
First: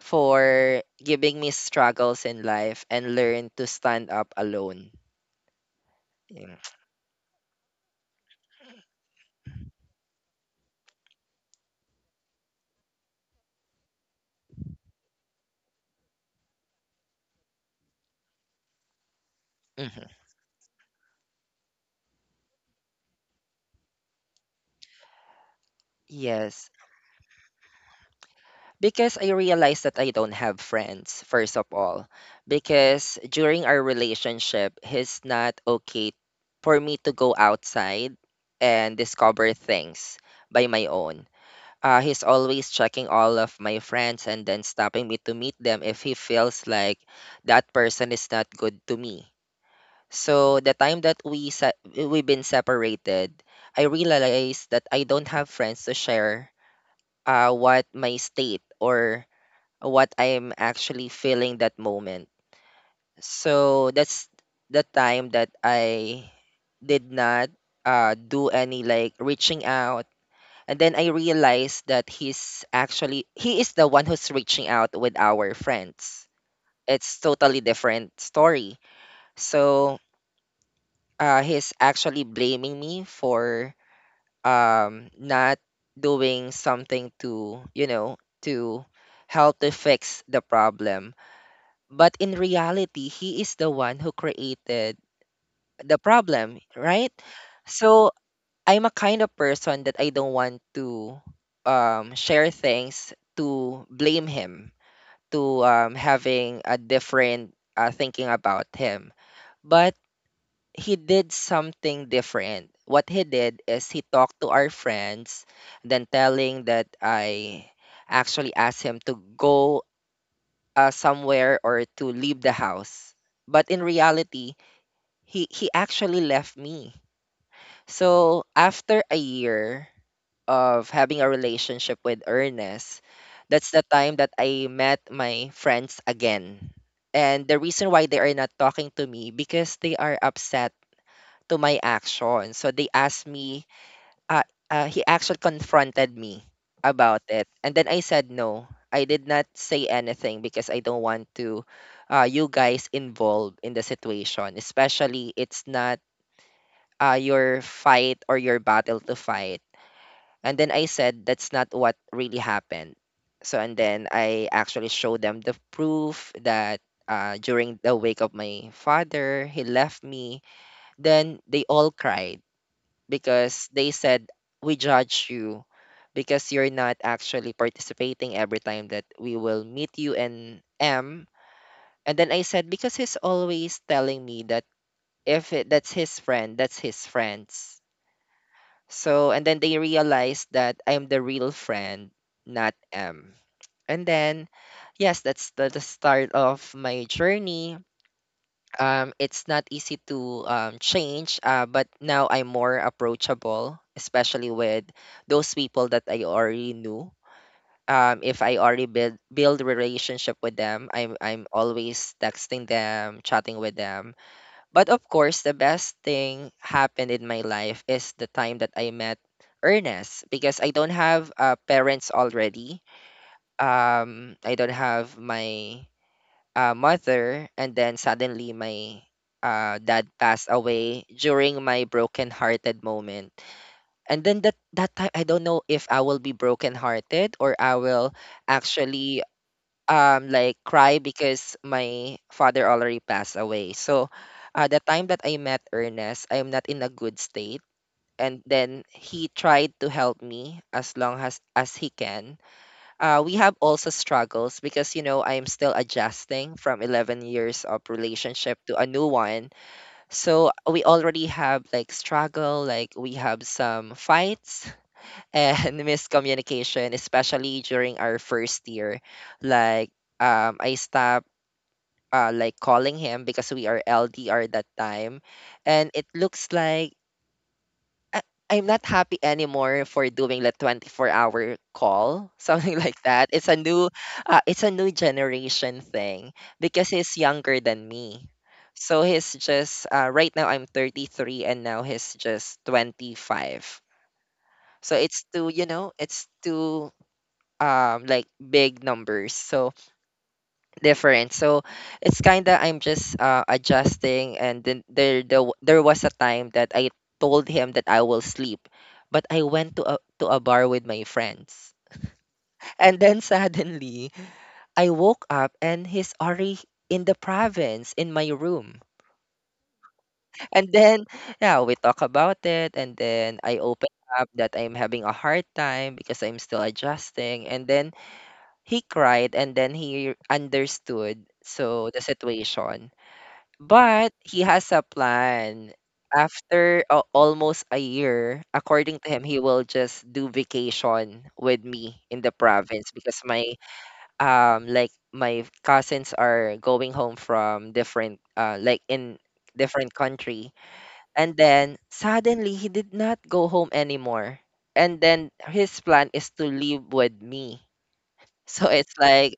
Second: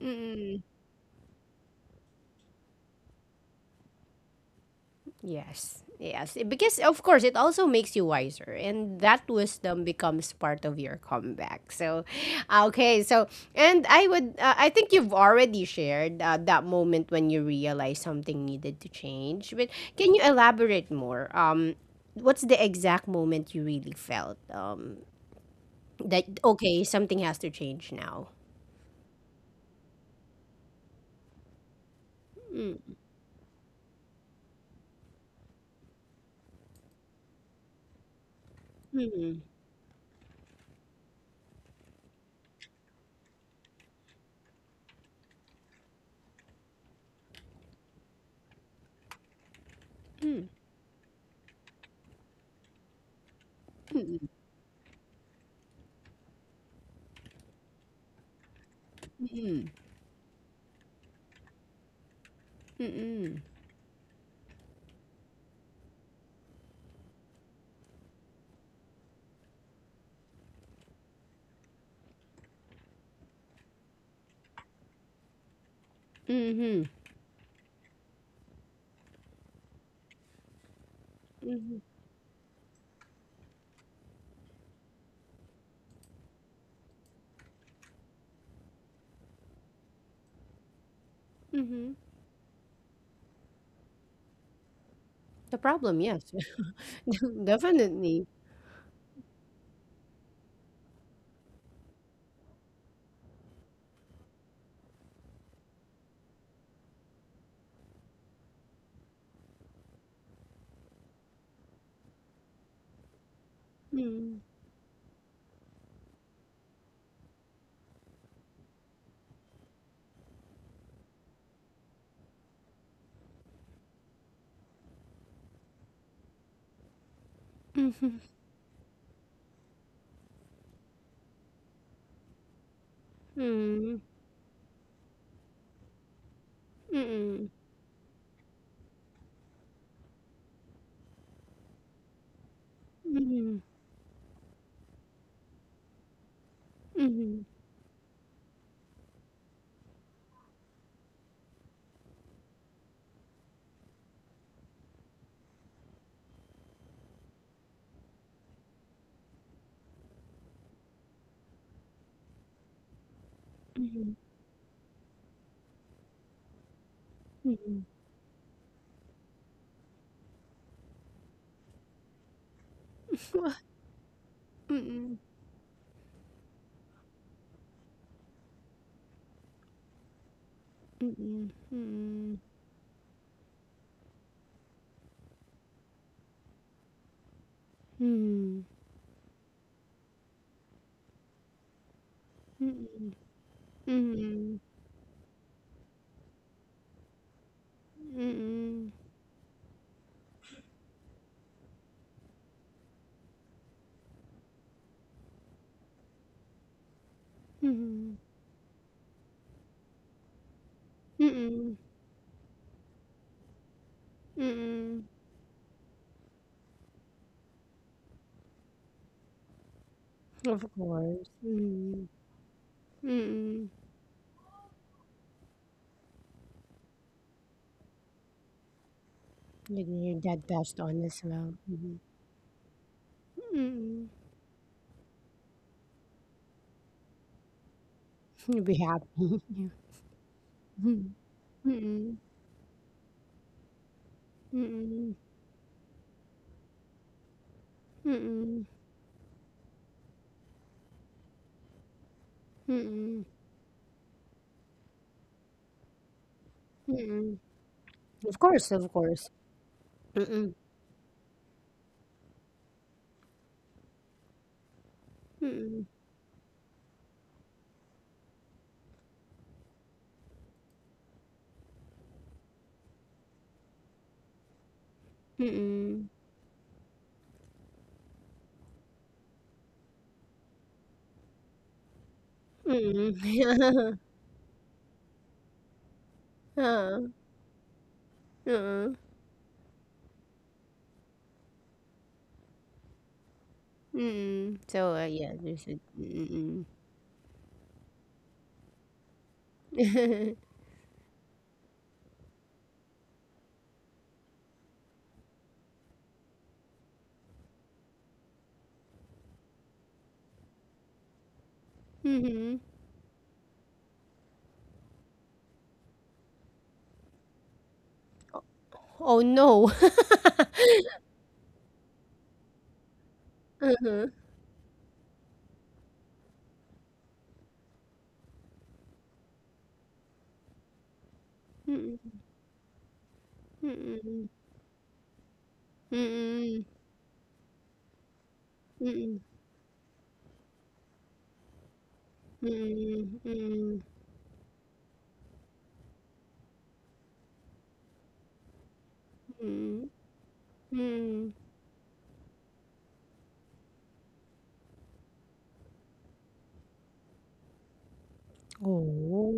Speaker 1: mm-mm.
Speaker 2: giving me struggles in life and learn to stand up alone.
Speaker 1: Yes. Yes. It-
Speaker 2: Yeah.
Speaker 1: Because of course it also makes you wiser, and that wisdom becomes part of your comeback. So okay, so and I would, uh, I think you've already shared, uh, that moment when you realized something needed to change. But
Speaker 2: Mhm.
Speaker 1: can you elaborate more? Um what's the exact moment you really felt um that
Speaker 2: Yes,
Speaker 1: okay, something has to change now?
Speaker 2: because I realized that I don't have friends, first of all.
Speaker 1: Mm.
Speaker 2: Because during our relationship, he's not okay for me to go outside and
Speaker 1: Mhm.
Speaker 2: discover things by my own. Uh, he's always checking all of my friends and then stopping me to meet them if he feels like that person is not good to me.
Speaker 1: Mm.
Speaker 2: So the time that we se- we've been separated, I realized that I don't have friends to share uh, what my state or what I'm actually feeling that moment.
Speaker 1: Mm-mm.
Speaker 2: So that's the time that I did not uh, do any like reaching out. And then I realized that he's actually, he is the one who's reaching out with our friends.
Speaker 1: Mhm.
Speaker 2: It's totally different story. So uh, he's
Speaker 1: Mhm.
Speaker 2: actually blaming me for um not doing something to you know to help to fix the problem,
Speaker 1: Mhm.
Speaker 2: but in reality he is the one who created
Speaker 1: The problem,
Speaker 2: the
Speaker 1: yes.
Speaker 2: problem, right? So
Speaker 1: Definitely.
Speaker 2: I'm a kind of person that I don't want to um, share things to blame him, to um, having a different uh, thinking about him. But he did something different. What he did is he talked to our friends, then telling that I actually asked him to go uh, somewhere or to leave the house. But in reality, he, he actually left me. So after a year of having a relationship with Ernest, that's the time that I met my friends again.
Speaker 1: Mhm,
Speaker 2: And the reason why they are not talking to me because they are upset to my action. So they asked me, uh, uh, he actually confronted me about
Speaker 1: mhm,
Speaker 2: it. And then I said no. I did not say anything because I don't want to uh, you guys involved in the situation, especially it's not uh, your fight or your battle to fight. And then I said that's not what really happened. So and then
Speaker 1: mhm,
Speaker 2: I actually showed them the proof that uh, during
Speaker 1: mhm.
Speaker 2: the wake of my father, he left me. Then they all cried because they said we
Speaker 1: Hmm.
Speaker 2: judge you because you're not actually participating every time that we will meet you and
Speaker 1: Hmm.
Speaker 2: M.
Speaker 1: Hmm.
Speaker 2: And then
Speaker 1: Mhm.
Speaker 2: I said because he's always telling me that if it, that's his friend, that's his friends. So and then they realized that I'm the real friend, not
Speaker 1: Hmm.
Speaker 2: M. And then
Speaker 1: Mhm.
Speaker 2: yes, that's the, the start of my journey.
Speaker 1: Hmm.
Speaker 2: Um, it's not easy to um, change, uh, but now I'm more approachable, especially with those people that I already knew.
Speaker 1: Mhm.
Speaker 2: Um, if I already build build relationship with them, I'm I'm always texting them, chatting with them.
Speaker 1: Hmm.
Speaker 2: But
Speaker 1: Hmm.
Speaker 2: of course, the best thing happened in my life is the time that I met Ernest
Speaker 1: Of
Speaker 2: because I don't
Speaker 1: course.
Speaker 2: have uh, parents
Speaker 1: Mhm,
Speaker 2: already.
Speaker 1: mm.
Speaker 2: Um, I don't have my uh, mother, and then suddenly my uh,
Speaker 1: Your
Speaker 2: dad
Speaker 1: your dad
Speaker 2: passed
Speaker 1: passed
Speaker 2: away
Speaker 1: on as well.
Speaker 2: during my
Speaker 1: Mhm,
Speaker 2: broken-hearted moment.
Speaker 1: mm.
Speaker 2: And then that that time, I don't know if I will be broken-hearted or I will
Speaker 1: You'll be happy.
Speaker 2: actually
Speaker 1: Yeah.
Speaker 2: um like cry
Speaker 1: Mhm,
Speaker 2: because my
Speaker 1: mm,
Speaker 2: father already passed away. So, uh, the time
Speaker 1: mm,
Speaker 2: that I met Ernest, I am not in a good state. And
Speaker 1: mm,
Speaker 2: then he tried to help me as long as as he can. Uh,
Speaker 1: mm,
Speaker 2: we have also struggles because you know I'm still adjusting from eleven
Speaker 1: mm.
Speaker 2: years of
Speaker 1: Of
Speaker 2: relationship
Speaker 1: course,
Speaker 2: to a
Speaker 1: of
Speaker 2: new
Speaker 1: course.
Speaker 2: one. So
Speaker 1: Mm-mm.
Speaker 2: we already have like struggle, like we have some fights and
Speaker 1: Mm.
Speaker 2: miscommunication, especially during our first year. Like um, I stopped uh, like calling him because we are L D R that time,
Speaker 1: Hmm.
Speaker 2: and it
Speaker 1: Mm.
Speaker 2: looks like I I'm not happy anymore for doing the twenty-four-hour call, something like
Speaker 1: Hmm.
Speaker 2: that. It's a new uh, it's a new generation thing because
Speaker 1: Mm-mm.
Speaker 2: he's younger than me. So he's just uh, right now I'm thirty-three and now he's just twenty-five.
Speaker 1: Mm-mm. So
Speaker 2: So
Speaker 1: uh,
Speaker 2: it's
Speaker 1: yeah,
Speaker 2: two,
Speaker 1: there's
Speaker 2: you
Speaker 1: a
Speaker 2: know, it's
Speaker 1: mm-mm.
Speaker 2: two um like big numbers. So different. So it's kind of I'm just uh, adjusting, and then there the, w- there was a time that I told him that I will sleep, but I went to a to a bar with my friends,
Speaker 1: Mm-hmm.
Speaker 2: and then suddenly I woke up and he's already in the province in my room,
Speaker 1: Oh no.
Speaker 2: and then yeah, we talk about it, and then I open
Speaker 1: Uh-huh.
Speaker 2: up that I'm having a hard time because I'm still adjusting, and then he cried, and then he understood so the
Speaker 1: Mm-mm.
Speaker 2: situation. But
Speaker 1: Mm-mm.
Speaker 2: he has a plan.
Speaker 1: Mm-mm.
Speaker 2: After uh, almost a year, according to him, he will just do vacation with me in the province because
Speaker 1: Mm-mm. Mm-mm.
Speaker 2: my
Speaker 1: Mm-mm.
Speaker 2: um like my cousins are going home from different uh like in
Speaker 1: Mm-mm.
Speaker 2: different country.
Speaker 1: Mm-mm.
Speaker 2: And then suddenly he did not go home anymore. And then his plan is to live with me. So it's like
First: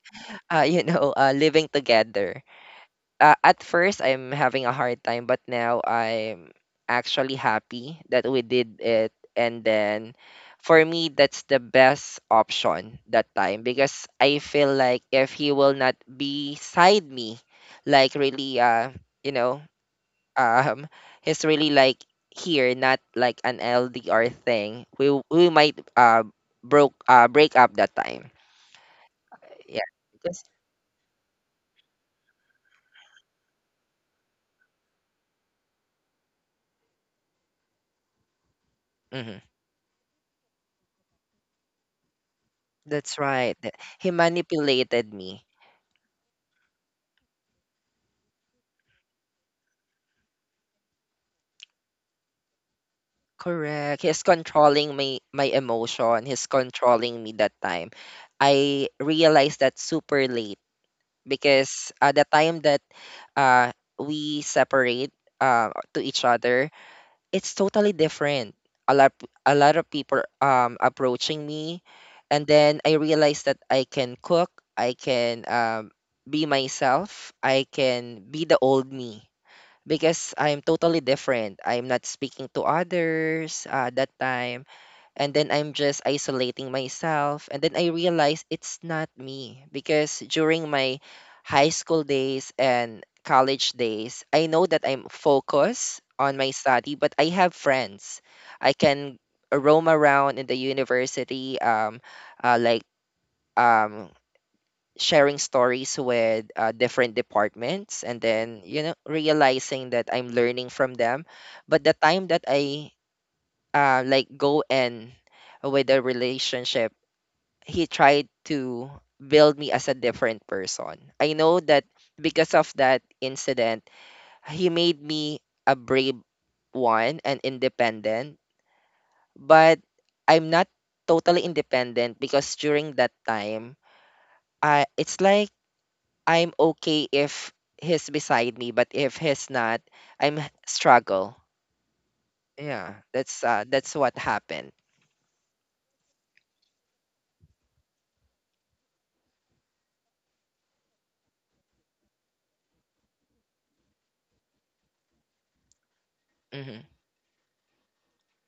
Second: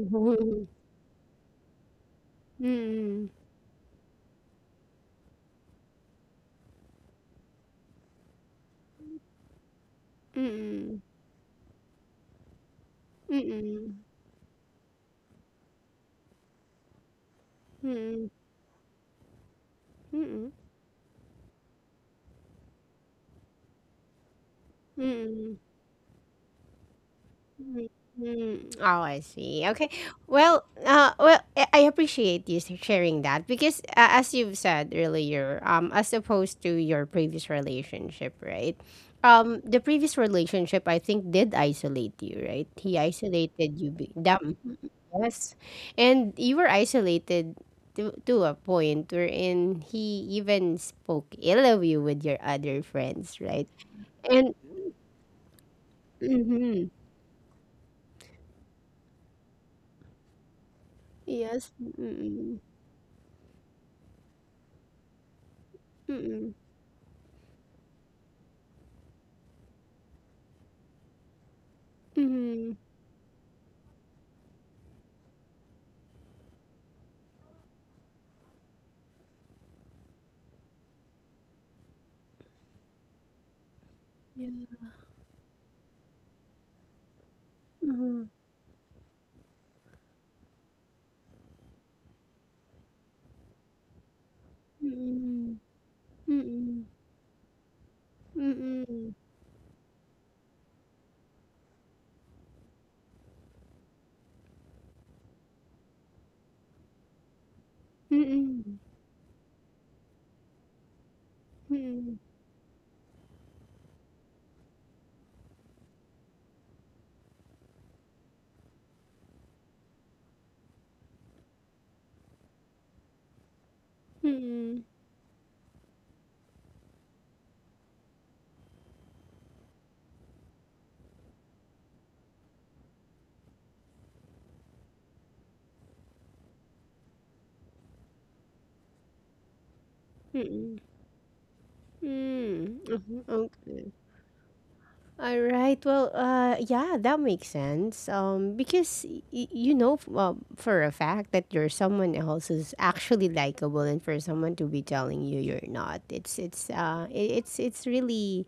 Speaker 2: uh, you know, uh, living together.
Speaker 1: Mm-mm.
Speaker 2: Uh, at first I'm having a hard time, but now I'm actually happy that we did it. And then for
Speaker 1: Mm-mm.
Speaker 2: me, that's the best option that time
Speaker 1: Mm-mm.
Speaker 2: because I feel like if he will not be side me, like
Speaker 1: Mm-mm.
Speaker 2: really, uh, you know,
Speaker 1: Mm-mm.
Speaker 2: um, he's really like here, not like an L D R thing. We we
Speaker 1: Mm-mm.
Speaker 2: might uh broke uh break up that time.
Speaker 1: Mm, oh, I see.
Speaker 2: Yeah,
Speaker 1: Okay.
Speaker 2: because
Speaker 1: Well, uh, well, I I appreciate you s- sharing that, because, uh, as you've said earlier, um, as opposed to your previous relationship, right?
Speaker 2: mhm,
Speaker 1: Um, the previous relationship, I think, did isolate you, right? He
Speaker 2: that's right.
Speaker 1: isolated you.
Speaker 2: He
Speaker 1: be- Damn.
Speaker 2: manipulated me.
Speaker 1: Yes, and you were isolated to to a point wherein he even spoke ill of you with your other friends, right?
Speaker 2: Correct. He's
Speaker 1: And
Speaker 2: controlling my my emotion. He's
Speaker 1: mm-hmm,
Speaker 2: controlling me that time. I realized that super late
Speaker 1: yes.
Speaker 2: because uh, the
Speaker 1: Mm-mm.
Speaker 2: time that uh, we separate uh, to each other, it's totally different. A lot a lot of people um approaching me, and
Speaker 1: Mhm.
Speaker 2: then I realized that I can cook. I can um, be myself. I can be the old me because I'm totally different. I'm not speaking to others uh, that
Speaker 1: Yeah.
Speaker 2: time. And then I'm just isolating myself. And then I
Speaker 1: Mhm.
Speaker 2: realized it's not me because during my high school days and college days, I know that I'm
Speaker 1: Hmm.
Speaker 2: focused on my
Speaker 1: Hmm.
Speaker 2: study, but I have friends. I
Speaker 1: Hmm.
Speaker 2: can roam around in the university, um, uh, like um, sharing stories with uh, different departments, and
Speaker 1: Hmm. Hmm.
Speaker 2: then you know realizing that I'm learning from them. But the
Speaker 1: Hmm.
Speaker 2: time that I uh, like go in with a relationship, he tried to build me as a different person. I know that because of that incident, he
Speaker 1: Hmm.
Speaker 2: made me a brave one and independent, but I'm not totally independent because during that time, uh, it's like I'm okay if he's beside me, but if he's not, I'm h-
Speaker 1: Hmm.
Speaker 2: struggle. Yeah,
Speaker 1: Mhm.
Speaker 2: that's uh,
Speaker 1: Okay.
Speaker 2: that's what happened.
Speaker 1: All right. Well, uh, yeah, that makes sense. Um, because y- y- you know, f- well, for a fact that you're someone else who's actually likable, and for someone to be telling you you're not, it's it's
Speaker 2: Hmm.
Speaker 1: uh, i- it's it's really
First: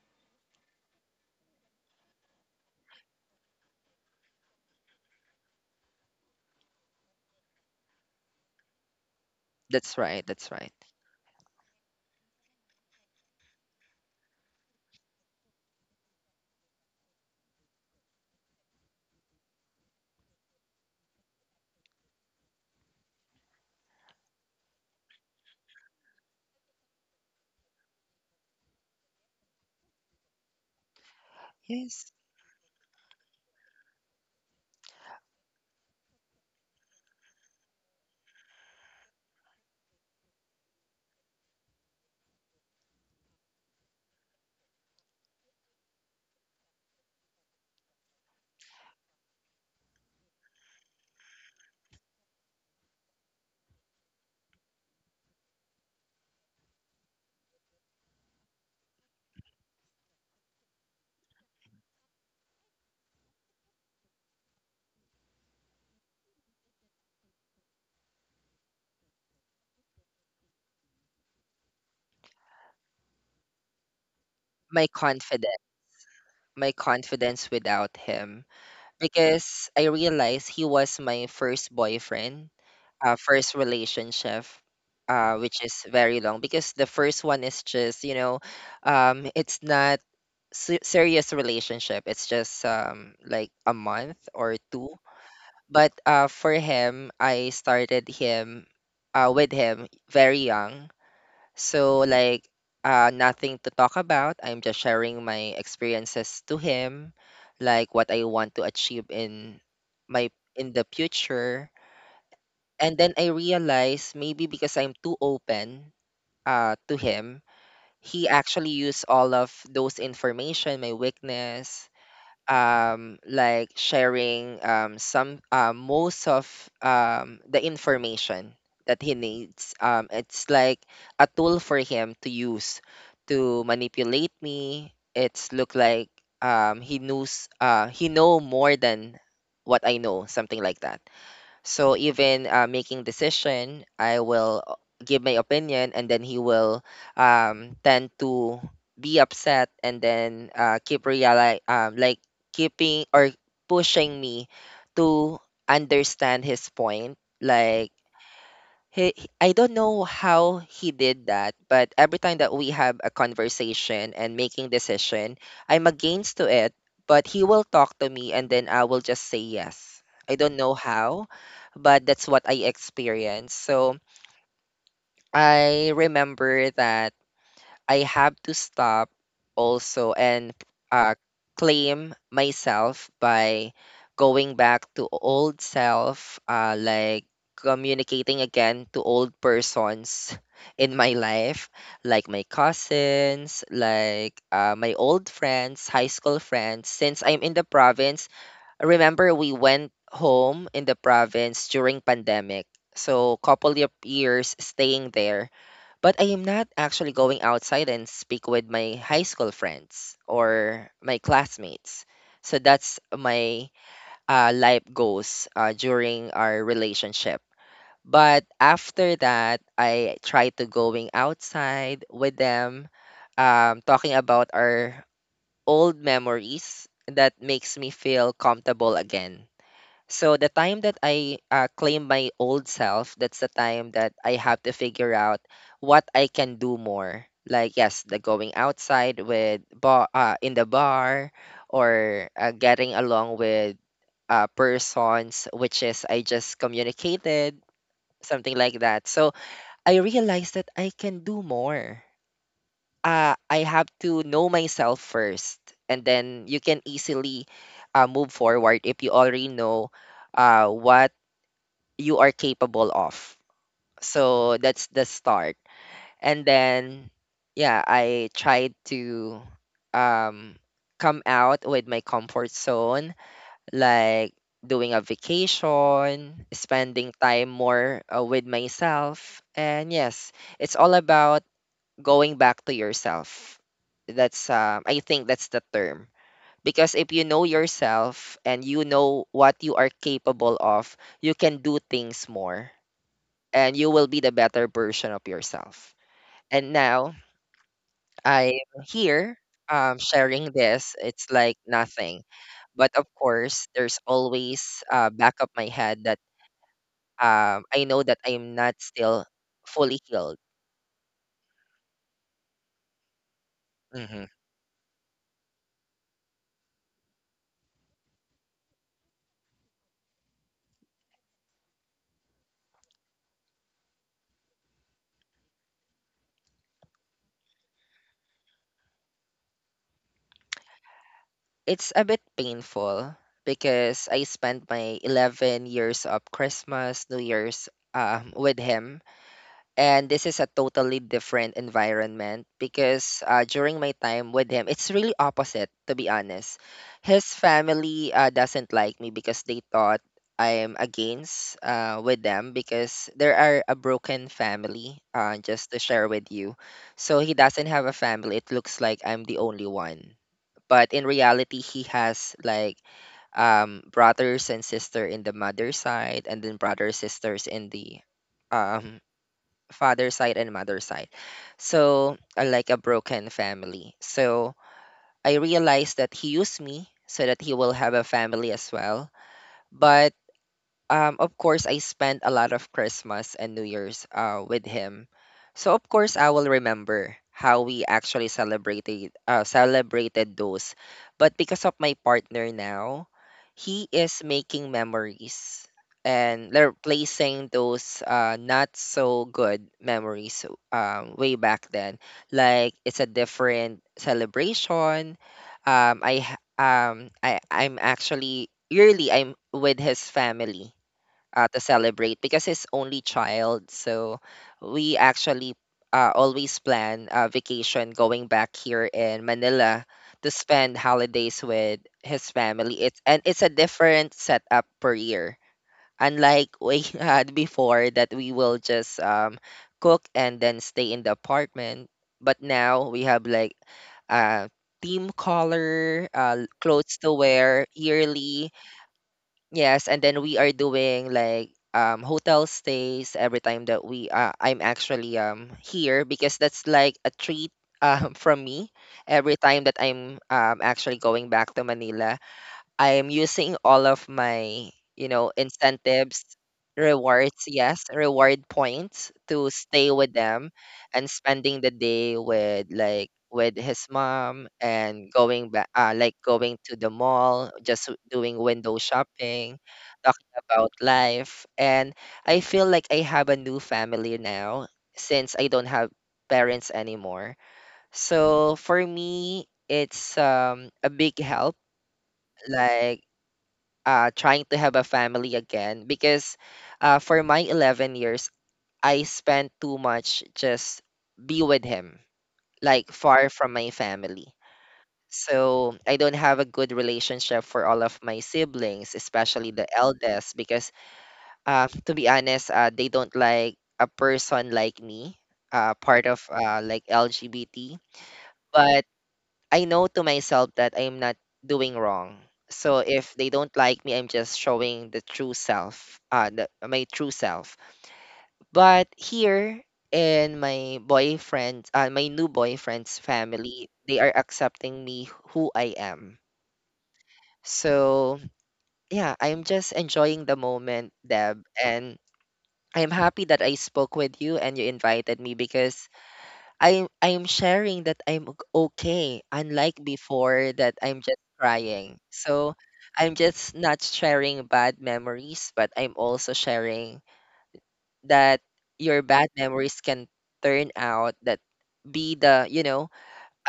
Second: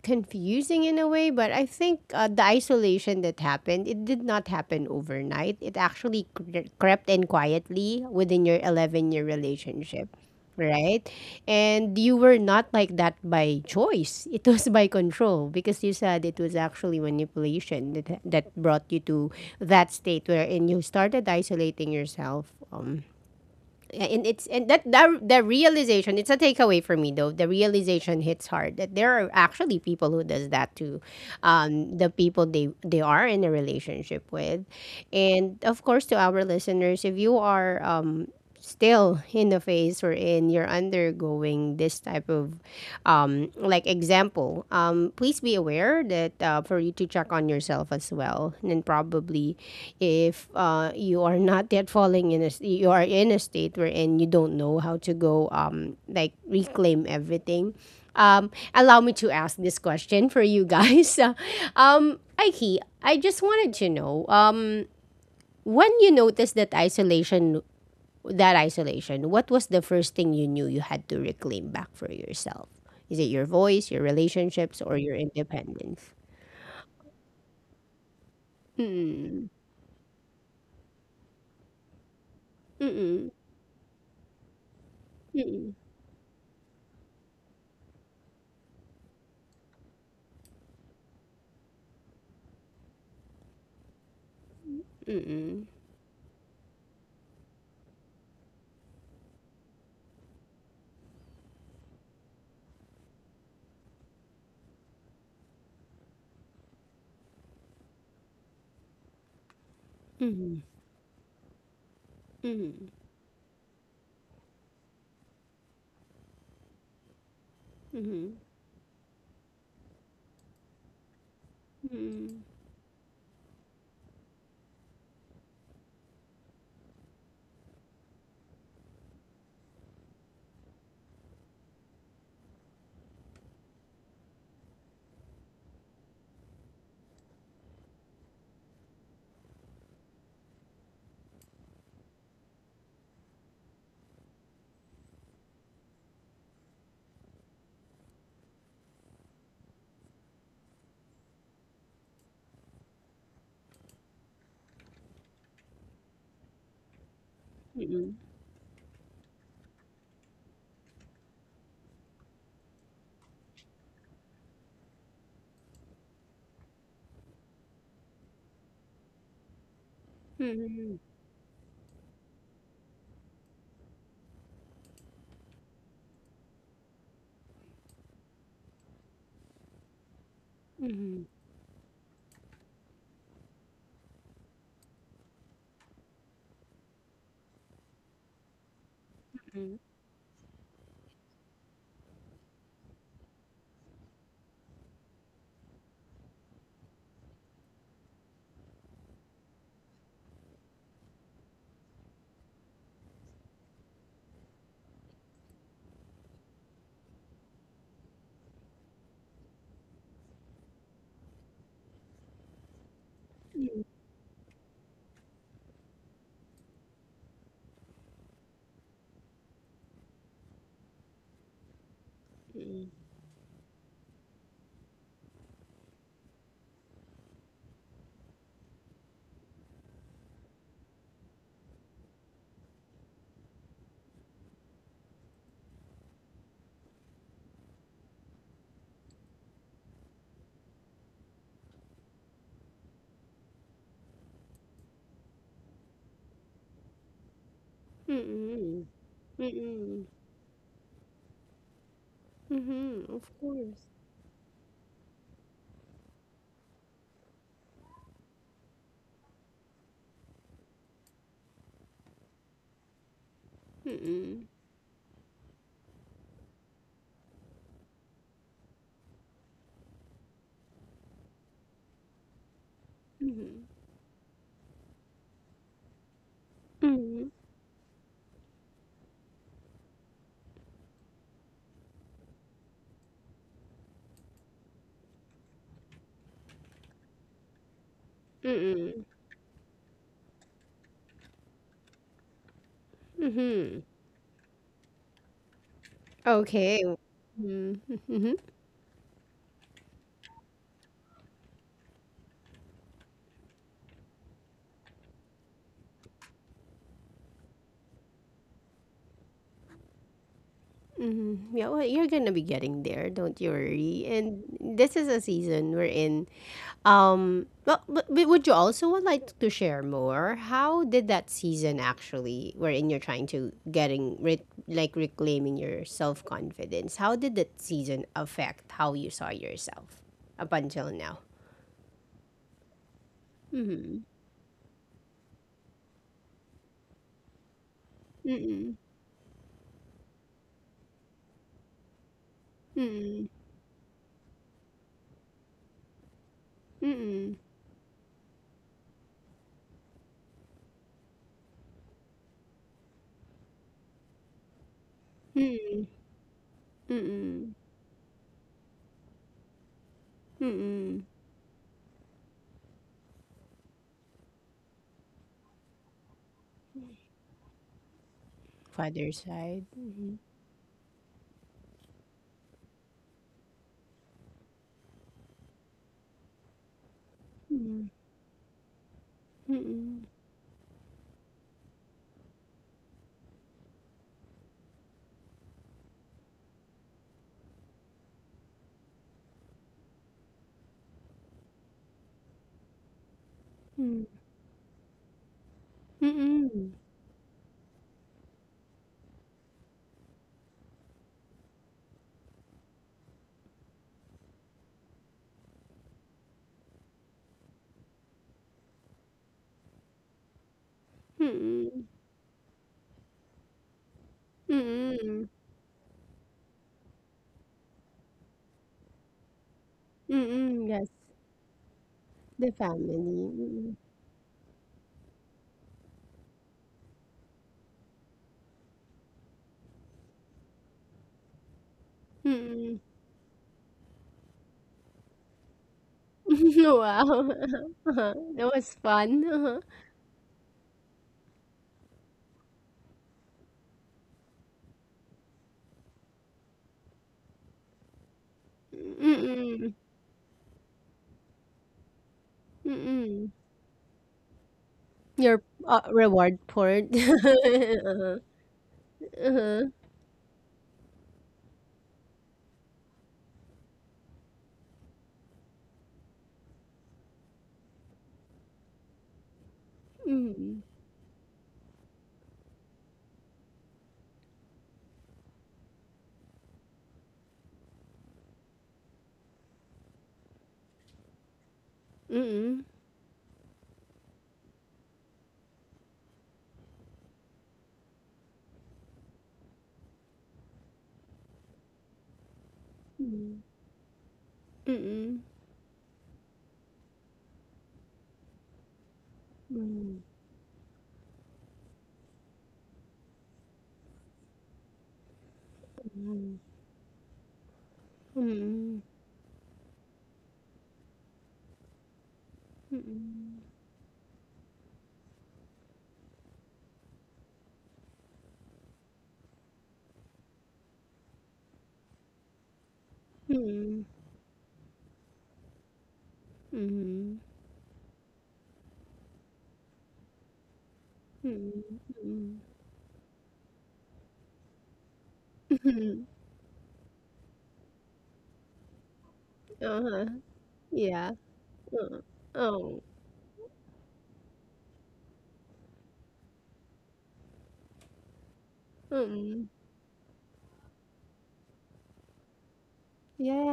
Speaker 1: confusing in a way. But I think uh, the isolation that happened, it did not happen overnight. It actually cre- crept in quietly within your eleven year
Speaker 2: That's
Speaker 1: relationship,
Speaker 2: right. That's right.
Speaker 1: right? And you were not like that by choice. It was by control, because you said it was actually manipulation that, that brought you to that state wherein you started isolating yourself. Um, yeah, and it's and that that the realization, it's a takeaway for me, though the realization hits hard that there are actually people who does that to, um, the
Speaker 2: Yes,
Speaker 1: people they they are in a relationship with. And of course, to our listeners, if you are um, still in the phase, or in you're undergoing this type of um, like example people, um, please be aware that uh, for you to check on yourself as well. And probably, if uh, you are not yet falling in a, you are in a state wherein you don't know how to go, um, like reclaim everything. Um, allow me to ask this question for you guys. um, Aiki, I just wanted to know, um, when you notice that isolation, that isolation, what was the first thing you knew you had to reclaim back for yourself? Is it your voice, your relationships,
Speaker 2: my
Speaker 1: or your
Speaker 2: confidence,
Speaker 1: independence?
Speaker 2: my confidence without him,
Speaker 1: Mm.
Speaker 2: because I realized he was my first boyfriend, uh,
Speaker 1: Mm.
Speaker 2: first relationship. Uh, which
Speaker 1: Mm.
Speaker 2: is very long because the first one is just you know um, it's not se- serious relationship, it's just um, like a month or two.
Speaker 1: Mm.
Speaker 2: But uh, for him, I started him uh, with him very young. So like uh, nothing to talk about. I'm just sharing my experiences to him, like what I want to achieve in
Speaker 1: Mm.
Speaker 2: my
Speaker 1: Mm.
Speaker 2: in the future.
Speaker 1: Mm.
Speaker 2: And then I realized maybe because I'm too open uh, to him,
Speaker 1: Mm.
Speaker 2: he
Speaker 1: Mm.
Speaker 2: actually used all of those information, my weakness, um like sharing um some uh, most of um the information that he needs. Um it's like a tool for him to use to manipulate me. It's look like um he knows uh he know more than what I know, something like that. So even uh, making decision, I will o- give my opinion, and then he will um, tend to be upset, and then uh, keep reali- um, like keeping or pushing me to understand his point. Like
Speaker 1: Mm.
Speaker 2: he, he- I don't know how he did that, but every time that we have a conversation and making decision, I'm against to it, but he will talk to me and then I will just say yes. I don't know
Speaker 1: Mm.
Speaker 2: how, but that's what I experienced. So I remember that I have to stop also and uh, claim myself by going back to old self, uh, like communicating again to old persons in my life, like my cousins, like uh, my old friends, high school friends. Since I'm in the province, remember we went home in the province during pandemic. So couple of years staying there, but I am not actually going outside and speak with my high school friends or my classmates. So that's my uh, life goals uh, during our relationship. But after that, I try to going outside with them, um, talking about our old memories. That makes me feel comfortable again. So the time that I uh, claim my old self, that's the time that I have to figure out what I can do more. Like yes, the going outside with bar uh, in the bar, or uh, getting along with uh, persons, which is I just communicated, something like
Speaker 1: Mm.
Speaker 2: that. So
Speaker 1: Mm.
Speaker 2: I realized that I can do more.
Speaker 1: Mm. Of
Speaker 2: Uh, I
Speaker 1: course.
Speaker 2: have to know myself first, and then you can easily uh, move forward if you already know uh, what you are capable of.
Speaker 1: Mm.
Speaker 2: So that's the start. And then yeah, I tried to um come out with my comfort zone,
Speaker 1: Mm.
Speaker 2: like doing a vacation, spending
Speaker 1: Mm.
Speaker 2: time more uh, with myself. And yes, it's all about going back to yourself. That's um I think that's the term. Because if you know yourself and you
Speaker 1: Mm.
Speaker 2: know what you are capable of, you can do things more and
Speaker 1: Mm.
Speaker 2: you will be the better version of yourself. And
Speaker 1: Okay.
Speaker 2: now
Speaker 1: Mm. Mm-hmm.
Speaker 2: I'm here um, sharing this. It's like nothing. But of course, there's always uh, back of my head that um, I know that I'm not still fully healed.
Speaker 1: Yeah, well, you're gonna be getting there, don't you worry.
Speaker 2: Hmm.
Speaker 1: And this is a season we're in. Um, but, but but would you also would like to share more? How did that season actually, wherein you're trying to getting re- like reclaiming your self confidence? How did that season affect how you saw yourself up until now?
Speaker 2: It's a bit painful because I spent my eleven years of Christmas, New Year's um, with him, and this is a totally different environment because uh, during my time with him it's really opposite, to be honest. His
Speaker 1: Mm-mm.
Speaker 2: family uh, doesn't like me because they thought I am against uh, with them because there are a broken family, uh, just to
Speaker 1: Mm-mm.
Speaker 2: share with you. So he
Speaker 1: Mm-mm.
Speaker 2: doesn't have a family, it looks like I'm the only one. But
Speaker 1: Mm-mm.
Speaker 2: in reality he has like um, brothers and sister in the mother side, and then brothers sisters in the um
Speaker 1: Father side.
Speaker 2: father
Speaker 1: Mhm.
Speaker 2: side and mother side. So, uh, like a broken family. So, I realized that he used me so that he will have a family as well.
Speaker 1: Mm-mm.
Speaker 2: But um, of course, I spent a lot of Christmas and New Year's uh, with him. So of course, I will remember how we actually celebrated uh, celebrated those. But because of my partner now, he
Speaker 1: Mm-mm.
Speaker 2: is making memories and
Speaker 1: Mm-mm.
Speaker 2: replacing those uh, not so good memories um, way back then. Like it's a different celebration. Um, I ha- um I I'm actually yearly I'm with his family
Speaker 1: Mm-mm.
Speaker 2: uh, to
Speaker 1: Mm-mm.
Speaker 2: celebrate because he's only child. So we
Speaker 1: Mm-mm.
Speaker 2: actually uh, always plan a vacation going back here in Manila to
Speaker 1: Mm-mm.
Speaker 2: spend
Speaker 1: Yes,
Speaker 2: holidays with his
Speaker 1: the
Speaker 2: family.
Speaker 1: family.
Speaker 2: It's and it's a
Speaker 1: Mm-mm.
Speaker 2: different setup per year. Unlike we had before that we will just um, cook and then stay in the apartment. But
Speaker 1: Mm-mm.
Speaker 2: now we have like uh, team color, uh,
Speaker 1: Wow,
Speaker 2: clothes to
Speaker 1: uh-huh,
Speaker 2: wear
Speaker 1: uh-huh. That
Speaker 2: yearly.
Speaker 1: was fun, uh-huh.
Speaker 2: Yes, and then we are doing like um hotel stays every time that we uh, I'm actually um here because that's like a treat um from me
Speaker 1: Mm,
Speaker 2: every time
Speaker 1: mm,
Speaker 2: that I'm um actually going back to Manila. I'm
Speaker 1: mm.
Speaker 2: using all of my, you know,
Speaker 1: Your, uh,
Speaker 2: incentives,
Speaker 1: reward poured.
Speaker 2: rewards, yes, reward points to stay with them and spending the day with like with his mom and going back uh, like going to the mall, just w- doing window shopping, talking about life. And I feel like I have a new family now since I don't have parents anymore. So for me, it's um a big help
Speaker 1: Mm,
Speaker 2: like uh, trying to have a family again because uh, for my eleven years, I spent too much just be with him, like
Speaker 1: mm,
Speaker 2: far
Speaker 1: mm,
Speaker 2: from my family.
Speaker 1: mm,
Speaker 2: So I don't have a good relationship for all of my siblings, especially the
Speaker 1: mm,
Speaker 2: eldest, because uh, to be honest, uh, they don't like a person like me, uh, part of uh, like L G B T.
Speaker 1: mm,
Speaker 2: But I know to myself that I am not doing wrong. So if they
Speaker 1: mm,
Speaker 2: don't like me, I'm just showing the true self, uh, the, my true self. But here in my boyfriend, uh, my new boyfriend's family,
Speaker 1: mm,
Speaker 2: they are accepting me who I am.
Speaker 1: mm,
Speaker 2: So yeah, I'm just enjoying the moment, Deb, and
Speaker 1: mm.
Speaker 2: I'm happy that I spoke with you and you invited me because
Speaker 1: Mhm,
Speaker 2: I'm I'm sharing that I'm ok- okay, unlike
Speaker 1: uh-huh,
Speaker 2: before that I'm
Speaker 1: yeah,
Speaker 2: just
Speaker 1: uh,
Speaker 2: crying. So
Speaker 1: oh,
Speaker 2: I'm just not sharing bad memories, but I'm also sharing that your bad
Speaker 1: mm,
Speaker 2: memories can turn out that be the you know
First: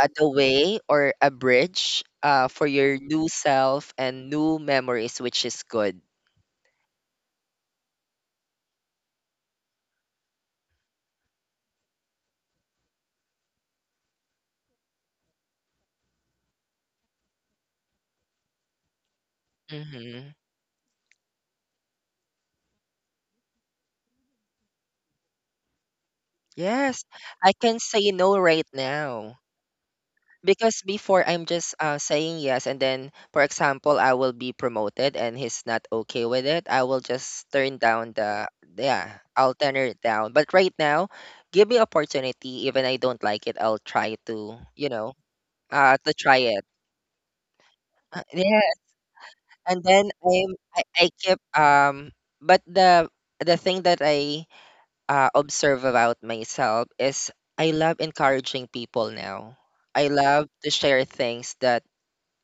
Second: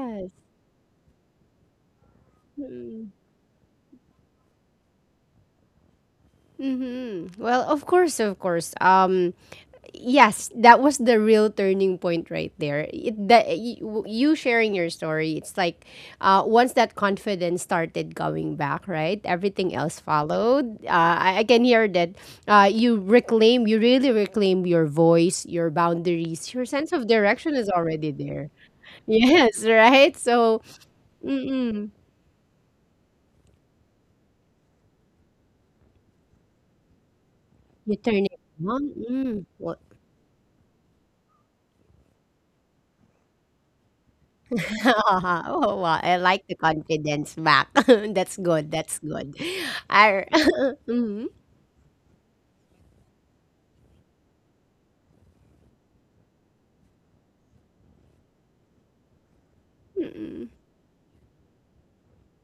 Speaker 2: uh, the way or a bridge uh, for your
Speaker 1: mm,
Speaker 2: new self and new memories, which is good.
Speaker 1: mhm. Well, of course, of course, um Yes, that was the real turning point right there. It, the, you, you sharing your story, it's like uh, once that confidence started going back, right? Everything else
Speaker 2: Hmm.
Speaker 1: followed. Uh, I, I can hear that uh, you reclaim, you really reclaim your voice, your boundaries, your sense
Speaker 2: Yes,
Speaker 1: of
Speaker 2: I
Speaker 1: direction is
Speaker 2: can say
Speaker 1: already
Speaker 2: no
Speaker 1: there.
Speaker 2: right now,
Speaker 1: Yes, right? So,
Speaker 2: because before I'm just
Speaker 1: mm-mm,
Speaker 2: uh, saying yes, and then, for example, I will be promoted and he's not okay with it, I will just turn
Speaker 1: you
Speaker 2: down
Speaker 1: turn it
Speaker 2: the,
Speaker 1: on.
Speaker 2: yeah,
Speaker 1: Mm,
Speaker 2: I'll turn
Speaker 1: well,
Speaker 2: it down. But right now, give me opportunity. Even I don't like it, I'll try to, you know,
Speaker 1: Oh,
Speaker 2: uh,
Speaker 1: wow,
Speaker 2: to
Speaker 1: I
Speaker 2: try
Speaker 1: like the
Speaker 2: it.
Speaker 1: confidence back.
Speaker 2: Uh,
Speaker 1: That's
Speaker 2: Yeah,
Speaker 1: good, that's good.
Speaker 2: and then
Speaker 1: Ar
Speaker 2: I'm, I, I
Speaker 1: mhm,
Speaker 2: keep, um, but the, the thing that I uh, observe about myself is I love encouraging people now. I love
Speaker 1: mm,
Speaker 2: to share things that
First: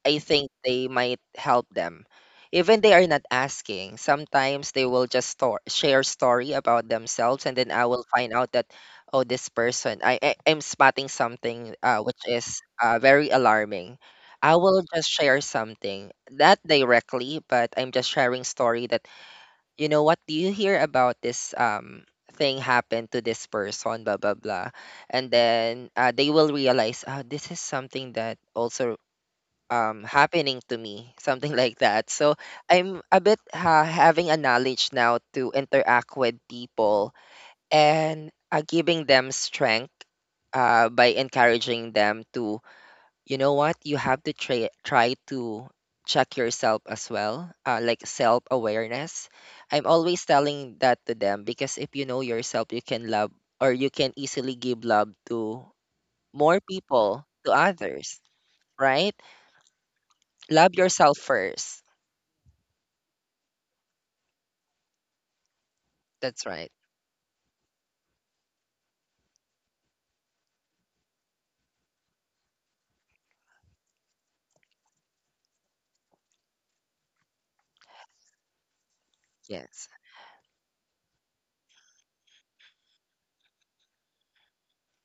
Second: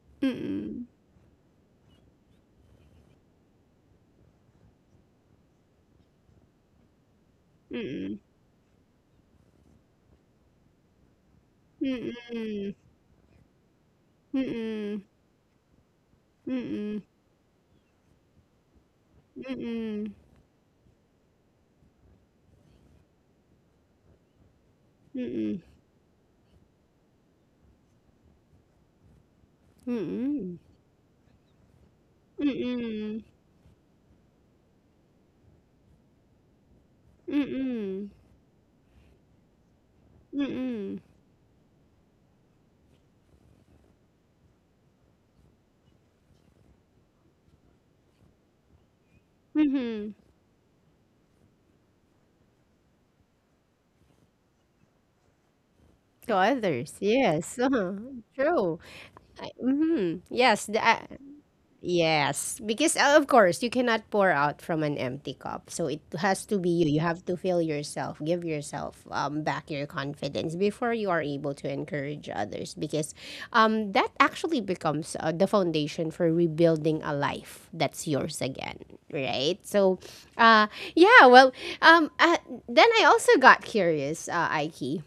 Speaker 2: I
Speaker 1: mm,
Speaker 2: think
Speaker 1: mm,
Speaker 2: they might help them. Even they are not asking, sometimes they will just store, share story about themselves, and then I will
Speaker 1: mm,
Speaker 2: find out that, oh, this person, I, I am spotting something uh, which is
Speaker 1: mm,
Speaker 2: uh, very alarming.
Speaker 1: mm,
Speaker 2: I will
Speaker 1: mm,
Speaker 2: just share something,
Speaker 1: mm,
Speaker 2: not
Speaker 1: mm, mm,
Speaker 2: directly, but I'm just sharing story that, you know, what do you hear about this um thing happened to this person, blah blah blah, and then uh, they will realize, ah, this is something that also um happening to me something like that. So I'm a bit ha- having a knowledge now to interact with people
Speaker 1: mm,
Speaker 2: and uh, giving them strength
Speaker 1: mm,
Speaker 2: uh,
Speaker 1: mm,
Speaker 2: by encouraging them to, you know, what you have to try try to check yourself as well, uh, like self awareness. I'm
Speaker 1: mhm.
Speaker 2: always telling that to them because if you know yourself you can love, or you can easily give love to
Speaker 1: To
Speaker 2: more
Speaker 1: others,
Speaker 2: people, to
Speaker 1: yes, uh-huh,
Speaker 2: others,
Speaker 1: true.
Speaker 2: right?
Speaker 1: I mhm, yes,
Speaker 2: Love
Speaker 1: the, I,
Speaker 2: yourself first.
Speaker 1: Yes, because uh, of course you cannot pour out from an empty cup. So it has
Speaker 2: That's
Speaker 1: to
Speaker 2: right.
Speaker 1: be you. You have to feel yourself, give yourself um, back your confidence before you are able to encourage others. Because um, that actually becomes uh, the foundation for rebuilding a life that's yours again, right?
Speaker 2: Yes.
Speaker 1: So, uh, yeah. Well, um, uh, then I also got curious, uh, Aiki.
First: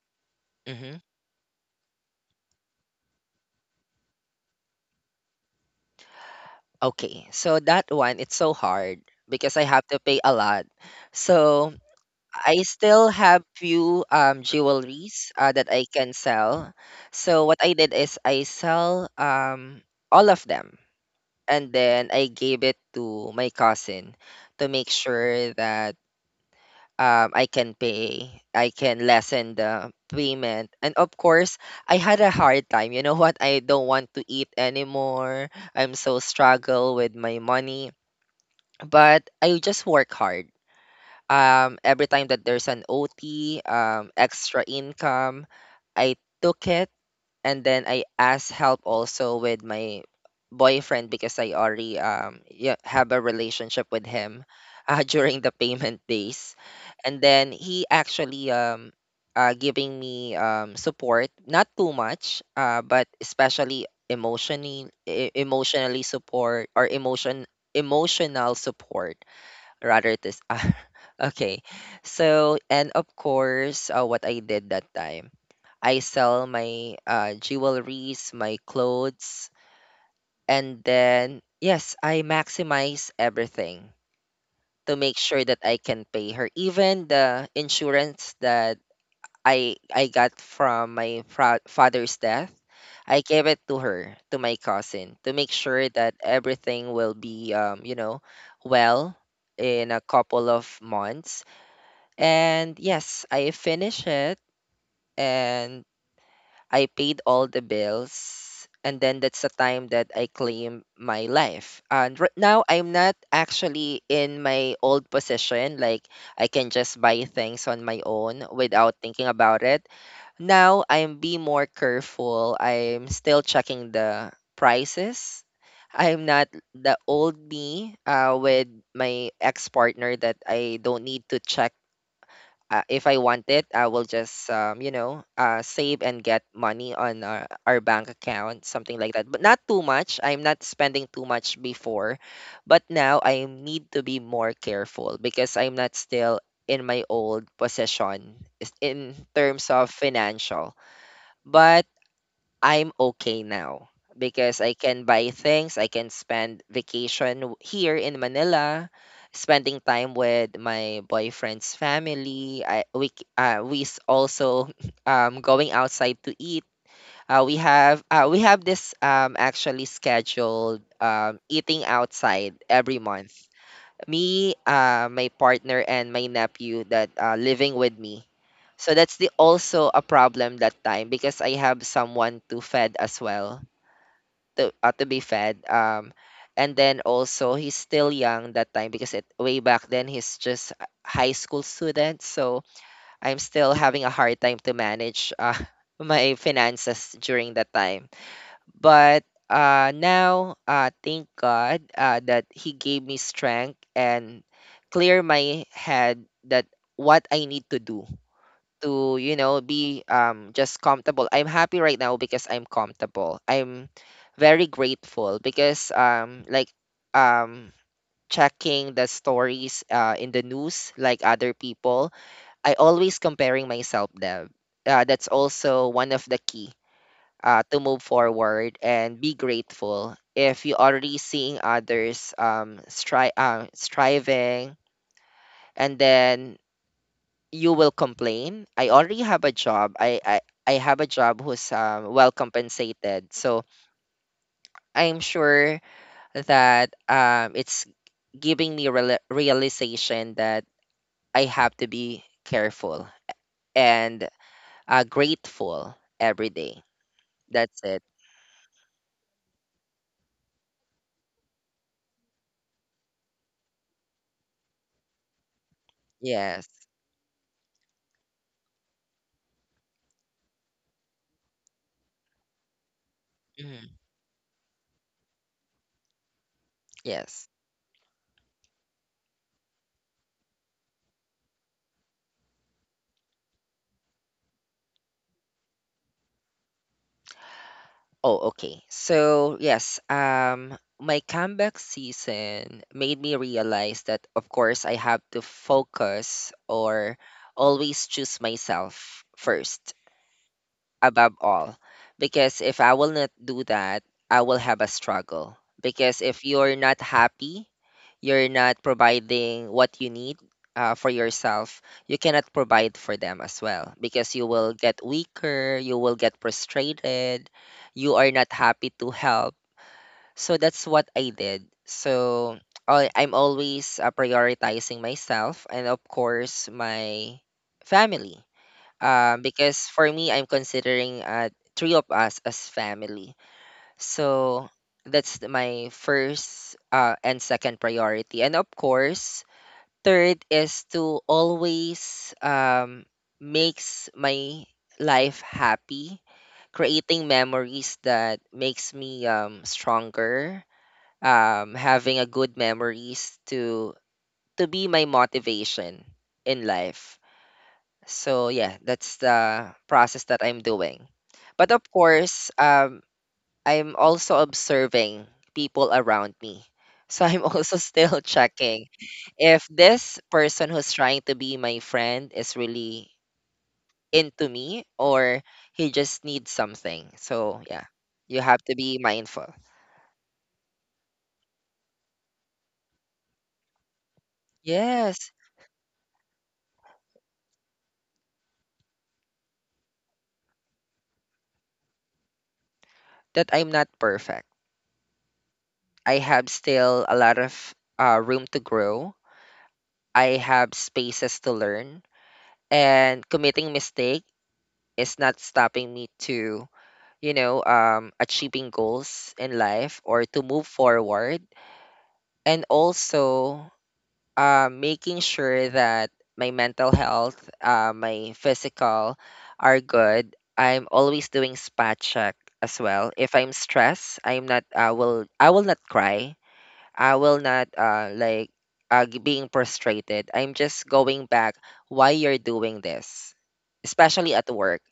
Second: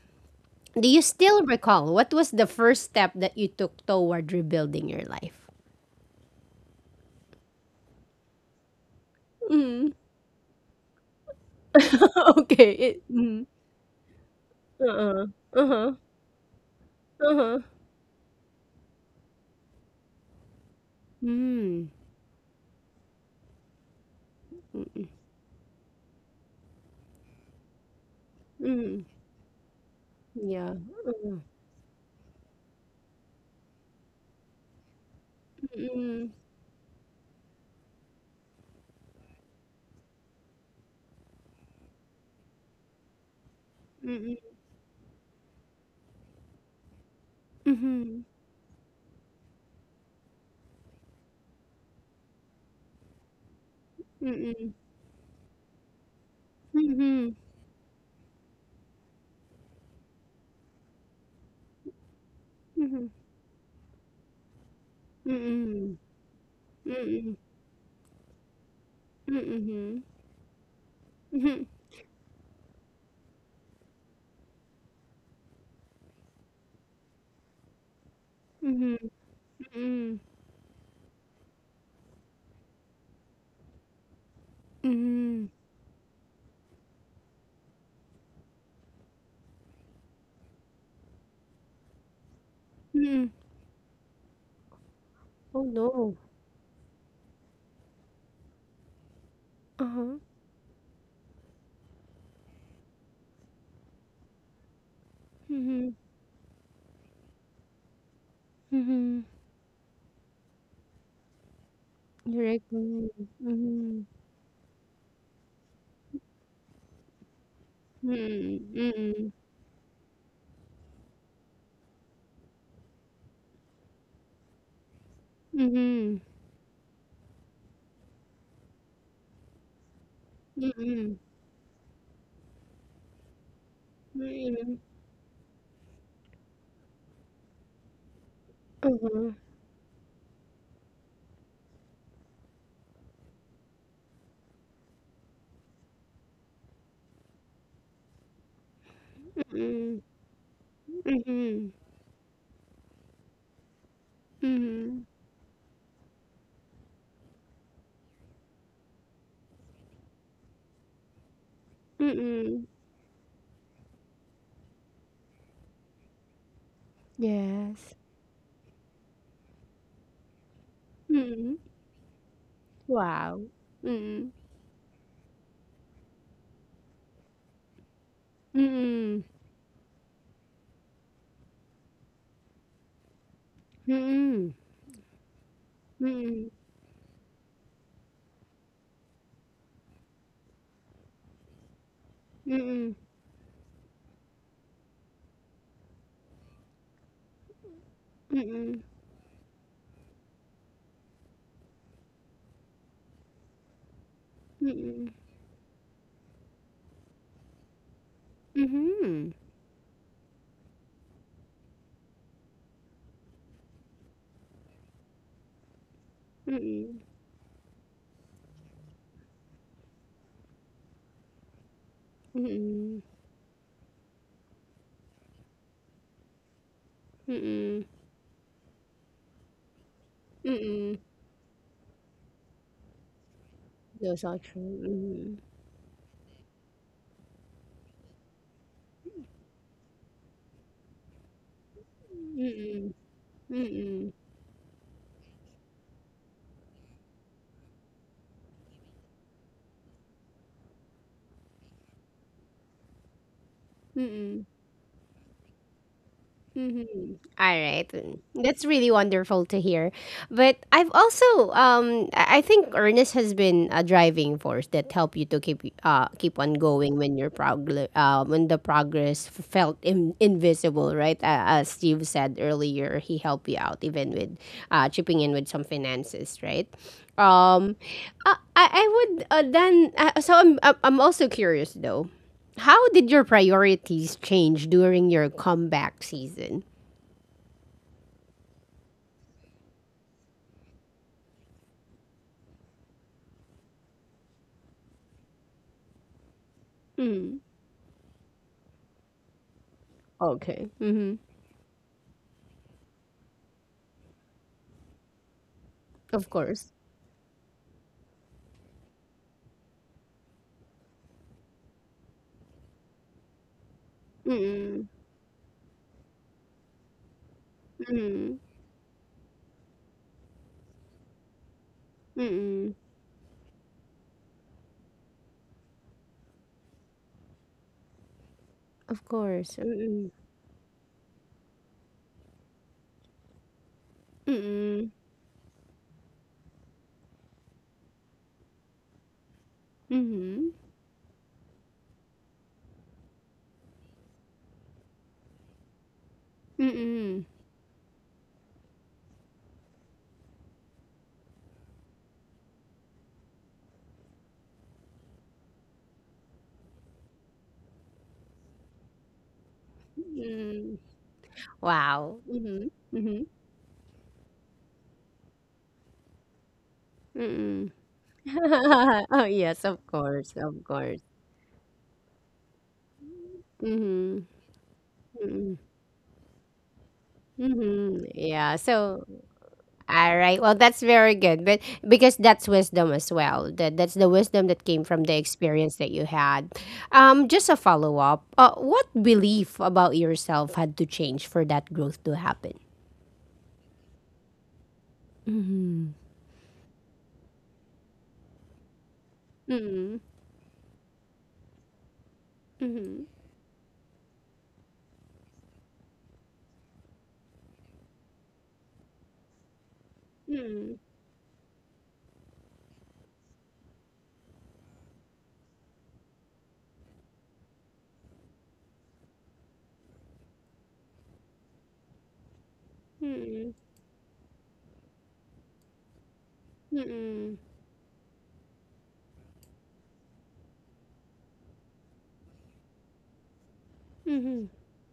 Speaker 1: Do
Speaker 2: Hmm.
Speaker 1: you still recall what was the first step that you took toward rebuilding your life?
Speaker 2: Okay. So that one, it's so hard because I have to pay a lot. So I
Speaker 1: Okay, it
Speaker 2: still have
Speaker 1: mhm,
Speaker 2: few um jewelries uh, that I
Speaker 1: uh-huh,
Speaker 2: can sell. So what
Speaker 1: uh-huh.
Speaker 2: I did is I sell um all of them and
Speaker 1: Mm,
Speaker 2: then I gave it to my cousin to make
Speaker 1: mm,
Speaker 2: sure that um, I can pay, I can
Speaker 1: mm.
Speaker 2: lessen the payment.
Speaker 1: Yeah.
Speaker 2: And of course, I had a hard time. You know what? I don't want to eat anymore. I'm so
Speaker 1: Mm,
Speaker 2: struggle with my money, but I just work hard. Um, every time that there's an O T, um,
Speaker 1: mm,
Speaker 2: extra income, I took it and then I
Speaker 1: mhm,
Speaker 2: asked help also with my boyfriend because I already um yeah, have a relationship with him
Speaker 1: mm,
Speaker 2: uh, during the payment days,
Speaker 1: mhm,
Speaker 2: and
Speaker 1: mhm,
Speaker 2: then he actually um uh, giving me um support, not too much, uh, but
Speaker 1: mm,
Speaker 2: especially emotionally e-
Speaker 1: mm,
Speaker 2: emotionally support or
Speaker 1: mhm,
Speaker 2: emotion emotional support
Speaker 1: mhm,
Speaker 2: rather this. Okay, so and of course uh, what I did that time, I sell my uh, jewelries, my
Speaker 1: mhm,
Speaker 2: clothes,
Speaker 1: mhm,
Speaker 2: and then yes, I maximize everything to make sure
Speaker 1: mhm,
Speaker 2: that I can pay her. Even the insurance that I I got from my fra- father's death, I
Speaker 1: mhm.
Speaker 2: gave it to her, to my cousin, to make
Speaker 1: Oh,
Speaker 2: sure that
Speaker 1: no.
Speaker 2: everything will be, um, you know, well, in a
Speaker 1: Uh-huh.
Speaker 2: couple of months. And yes, I finish it and
Speaker 1: Mhm,
Speaker 2: I paid all the bills, and then
Speaker 1: mhm.
Speaker 2: that's the time that I claim my life. And right
Speaker 1: You're right.
Speaker 2: now, I'm
Speaker 1: Mhm,
Speaker 2: not actually
Speaker 1: mhm,
Speaker 2: in my old position, like I can just buy things on my own without thinking
Speaker 1: mhm,
Speaker 2: about it. Now, I'm be more careful. I'm still checking the prices.
Speaker 1: mhm, mhm,
Speaker 2: I'm not the old me uh, with my ex partner that I don't
Speaker 1: mhm,
Speaker 2: need to check, uh, if I want it, I will just
Speaker 1: mhm.
Speaker 2: um, you know, uh, save and get money on our, our bank account, something like that.
Speaker 1: Uh-huh.
Speaker 2: But not too much. I'm not spending too much before, but now I need to be more careful because I'm not still in my old possession is- in terms of
Speaker 1: Mhm,
Speaker 2: financial.
Speaker 1: mhm,
Speaker 2: But I'm okay now because I
Speaker 1: mhm,
Speaker 2: can buy things, I can spend vacation w- here in Manila, spending time with my boyfriend's family.
Speaker 1: mhm.
Speaker 2: I we c- uh, we s- also um going outside to eat. Uh, we
Speaker 1: Yes.
Speaker 2: have uh, we have this um actually scheduled um
Speaker 1: Mm.
Speaker 2: eating outside every month.
Speaker 1: Wow. Mm.
Speaker 2: Me, uh, my partner and my nephew that uh, living with me. So that's
Speaker 1: Mm.
Speaker 2: the also a problem that time because I have someone to fed as well
Speaker 1: Mm.
Speaker 2: to uh, to be fed. Um,
Speaker 1: Mm.
Speaker 2: and then also he's still young that time because it, way back then he's just a high school student. So
Speaker 1: Mm.
Speaker 2: I'm still having a hard time to manage uh, my finances during that time.
Speaker 1: Mm.
Speaker 2: But uh, now, uh, thank God uh, that he gave me strength and
Speaker 1: Mm.
Speaker 2: clear my head that what I need to do to,
Speaker 1: Mhm.
Speaker 2: you know, be um just comfortable. I'm happy right now because I'm comfortable, I'm very grateful because um like
Speaker 1: Mm.
Speaker 2: um checking the stories uh, in the news like other people, I
Speaker 1: Mm.
Speaker 2: always comparing myself them, uh, that's also one of the key uh, to
Speaker 1: Mm.
Speaker 2: move forward and be grateful if you
Speaker 1: Mm.
Speaker 2: already seeing others um stri- uh,
Speaker 1: Those are
Speaker 2: striving
Speaker 1: true.
Speaker 2: and then you will complain. I already have a job. I I I have a job who's um, well
Speaker 1: Mhm.
Speaker 2: compensated.
Speaker 1: Mm.
Speaker 2: So
Speaker 1: Mm.
Speaker 2: I'm sure that um, it's giving me real- realization that I have to be careful and
Speaker 1: Mm.
Speaker 2: uh, grateful every day.
Speaker 1: Mm-hmm. All
Speaker 2: That's
Speaker 1: right.
Speaker 2: it.
Speaker 1: Mm. That's really wonderful to hear. But I've also um I I think Ernest has been a driving force that helped you to keep uh keep on
Speaker 2: Yes.
Speaker 1: going when your prog- uh, when the progress f- felt in- invisible, right? Uh, as Steve said earlier, he helped you out
Speaker 2: Mhm.
Speaker 1: even with uh chipping in with some finances, right?
Speaker 2: Yes.
Speaker 1: Um I I I would, uh, then, uh, so I'm I'm I'm also curious though. How did your priorities change during your comeback season?
Speaker 2: Oh, okay. So, yes, um, my comeback season made me realize that, of course, I have to focus or
Speaker 1: Mm.
Speaker 2: always choose myself first,
Speaker 1: Okay. Mhm.
Speaker 2: above all. Because if I will not do that, I will have a struggle. Because
Speaker 1: Of
Speaker 2: if
Speaker 1: course.
Speaker 2: you're not happy you're not providing what you need uh, for yourself, you cannot provide for them as well because you will
Speaker 1: Mm.
Speaker 2: get weaker, you will get frustrated, you are
Speaker 1: Mm.
Speaker 2: not happy to help. So that's what I did. So
Speaker 1: Mm.
Speaker 2: I- I'm always uh, prioritizing myself and, of course, my family.
Speaker 1: Of
Speaker 2: Uh,
Speaker 1: course.
Speaker 2: because for
Speaker 1: Mm-mm.
Speaker 2: me, I'm considering uh, three of us as family. So
Speaker 1: Mm.
Speaker 2: that's the- my first uh, and second priority. And of course, third
Speaker 1: Mhm.
Speaker 2: is to always um, makes my life happy,
Speaker 1: Mm.
Speaker 2: creating memories that makes me um, stronger, um, having a good memories to to be my motivation in life. So yeah, that's the process that I'm
Speaker 1: Mm.
Speaker 2: doing. But of
Speaker 1: Wow.
Speaker 2: course,
Speaker 1: Mhm.
Speaker 2: um,
Speaker 1: Mhm.
Speaker 2: I'm also observing people around me. So I'm
Speaker 1: Mm.
Speaker 2: also still checking
Speaker 1: Oh, yes,
Speaker 2: if
Speaker 1: of
Speaker 2: this
Speaker 1: course, of
Speaker 2: person who's
Speaker 1: course.
Speaker 2: trying to be my friend is really
Speaker 1: Mm-hmm.
Speaker 2: into me or
Speaker 1: Mm-hmm.
Speaker 2: he just needs something. So yeah,
Speaker 1: Mm-hmm.
Speaker 2: you
Speaker 1: Yeah.
Speaker 2: have to be
Speaker 1: So
Speaker 2: mindful.
Speaker 1: all right. Well, that's very good. But because that's wisdom as well. That that's the wisdom that came from the
Speaker 2: Yes,
Speaker 1: experience that you had. Um, just a follow up. Uh, what belief about yourself had to change for that growth to happen?
Speaker 2: that I'm not perfect. I have still a lot of uh, room to grow.
Speaker 1: Mm-mm,
Speaker 2: I have spaces to learn,
Speaker 1: mm-mm,
Speaker 2: and committing mistake is not stopping me to, you know, um, achieving goals in life or to move
Speaker 1: mm-mm,
Speaker 2: forward. And also uh, making sure that my mental health, uh, my physical are good. I'm always doing spot check as well.
Speaker 1: mm-mm, mm-mm, mm-mm, mm-mm, mm-mm,
Speaker 2: If
Speaker 1: mm-mm,
Speaker 2: I'm
Speaker 1: mm-mm,
Speaker 2: stressed, I'm not, I will, I will not cry, I will not uh like uh g- being frustrated. I'm just going back why you're doing this, especially at work.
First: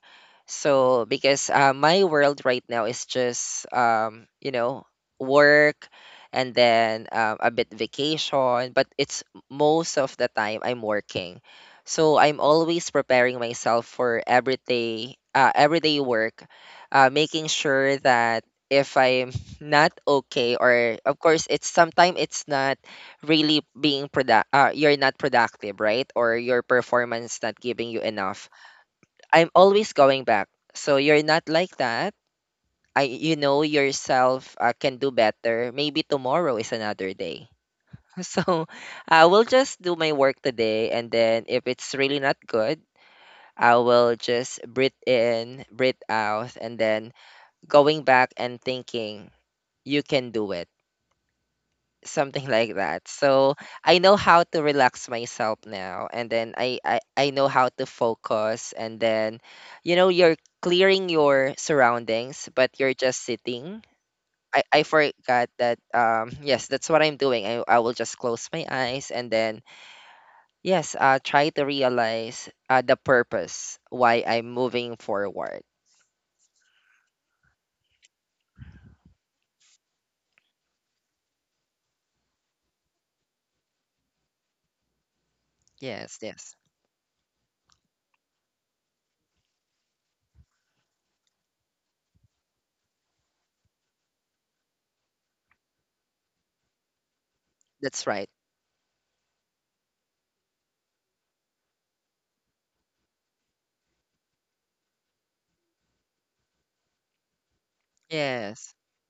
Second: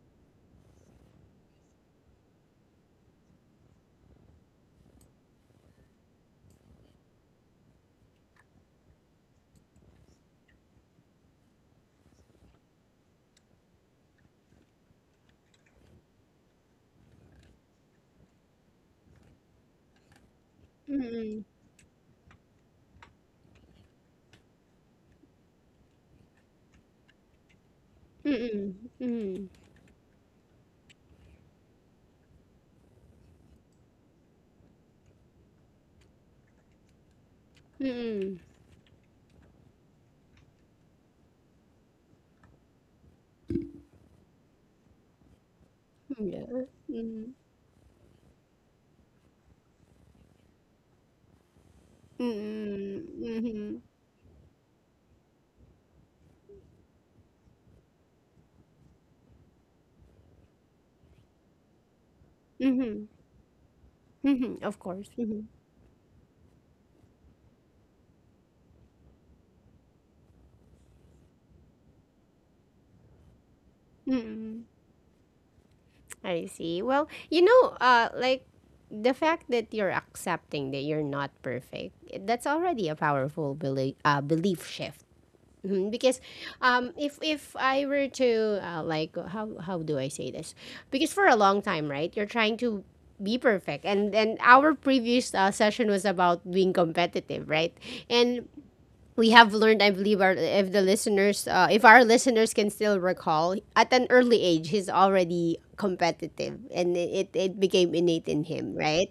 Speaker 2: So because uh, my world right now is just um you know work and then um, a bit vacation, but it's most of the time I'm working. So I'm always preparing myself for everyday uh, everyday work, uh, making sure that if I'm not okay or of course it's sometimes it's not really being product uh, you're not productive, right? Or your performance not giving you enough, I'm always going back, so you're not like that. I, you know yourself, uh, can do better, maybe tomorrow is another day.
Speaker 1: mm-mm,
Speaker 2: So I will just do my work today and then if it's really not good I will just breathe in breathe out and then going back and thinking you can do it, something like that. So
Speaker 1: mm-mm,
Speaker 2: I know how to relax myself now and then I, I I know how to focus and then you know you're clearing your surroundings but you're
Speaker 1: mm-mm,
Speaker 2: just sitting.
Speaker 1: mm-mm,
Speaker 2: I,
Speaker 1: of
Speaker 2: I
Speaker 1: course. Mm-hmm.
Speaker 2: forgot that um yes that's what I'm doing. I, I will just close my eyes and then yes uh try to realize uh, the purpose why I'm
Speaker 1: Mm-mm.
Speaker 2: moving forward.
Speaker 1: I see. Well, you know, uh, like the fact that you're accepting that you're not perfect, that's already a powerful belief, uh, belief shift. Mhm.
Speaker 2: Yes,
Speaker 1: Because
Speaker 2: yes.
Speaker 1: um, if if I were to uh, like how how do I say this? Because for a long time, right, you're trying to be perfect, and and our previous uh, session was about being competitive, right?
Speaker 2: That's right.
Speaker 1: And we have learned, I believe, our, if the listeners, uh, if our listeners can still recall, at an early age, he's already competitive, and it, it became innate in him,
Speaker 2: Yes.
Speaker 1: right?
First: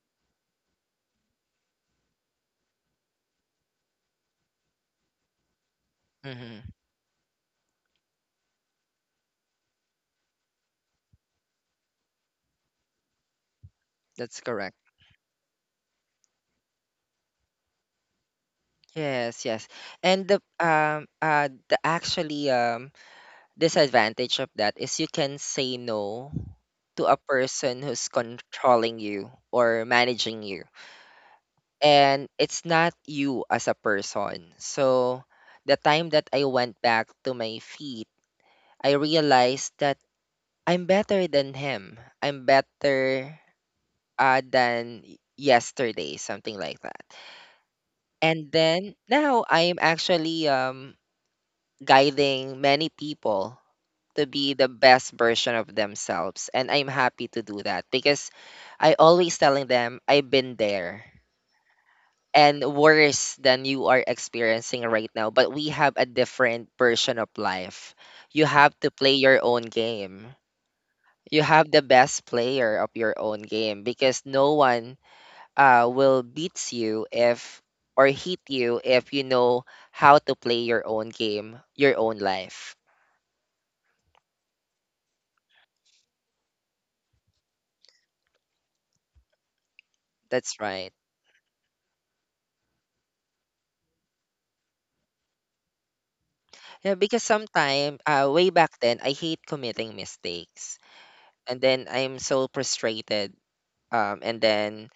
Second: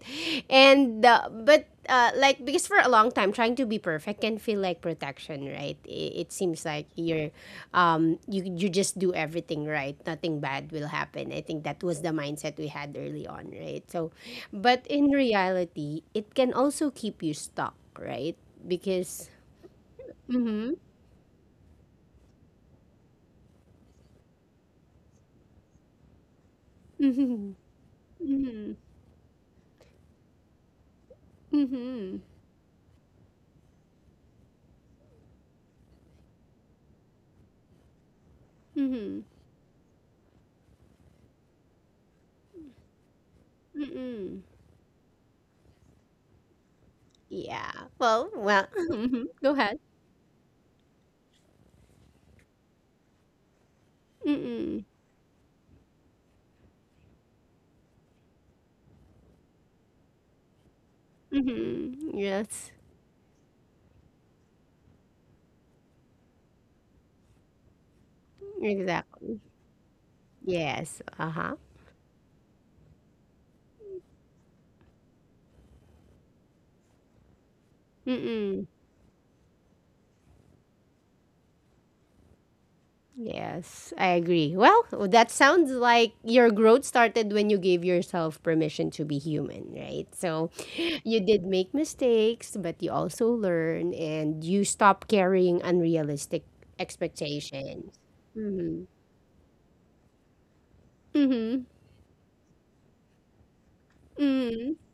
Speaker 1: And uh, but uh, like because for a long time, trying to be perfect can feel like protection, right? It, it
Speaker 2: Mm-hmm.
Speaker 1: seems like you're, um, you you just do everything right, nothing bad will happen. I think that was the mindset we had early on, right? So,
Speaker 2: That's correct.
Speaker 1: but in reality, it can also keep you stuck, right? Because
Speaker 2: Yes, yes. And the um uh the actually um disadvantage of that is you can say no to a
Speaker 1: mhm.
Speaker 2: person who's
Speaker 1: Mhm.
Speaker 2: controlling you or managing you.
Speaker 1: Mhm.
Speaker 2: And it's not you as a person. So the time that I went back to my feet, I
Speaker 1: Hmm.
Speaker 2: realized that I'm better than him. I'm better uh, than y- yesterday, something like that.
Speaker 1: Yeah. Well,
Speaker 2: And
Speaker 1: well
Speaker 2: then
Speaker 1: mhm.
Speaker 2: now
Speaker 1: Go
Speaker 2: I'm
Speaker 1: ahead.
Speaker 2: actually um guiding many people to be the
Speaker 1: Hmm.
Speaker 2: best version of themselves. And I'm happy to do that because I always telling them I've been there
Speaker 1: Mhm.
Speaker 2: and
Speaker 1: Yes.
Speaker 2: worse than you are experiencing right now, but we have a different version of life. You have to play
Speaker 1: Exactly.
Speaker 2: your own game.
Speaker 1: Yes.
Speaker 2: You
Speaker 1: Uh-huh.
Speaker 2: have the best player of your own game because no one uh, will beats you if or hit
Speaker 1: Mm-mm.
Speaker 2: you if you know how to play your own game, your own life.
Speaker 1: Yes. I agree. Well, that sounds like your growth started when you gave yourself permission to be human, right? So
Speaker 2: That's right.
Speaker 1: you did make mistakes, but you also learn and you stop carrying unrealistic
Speaker 2: Yeah, because
Speaker 1: expectations.
Speaker 2: sometime, uh, way back
Speaker 1: Mm-hmm.
Speaker 2: then, I hate committing mistakes. And
Speaker 1: Mm-hmm.
Speaker 2: then I'm so frustrated. Um, and then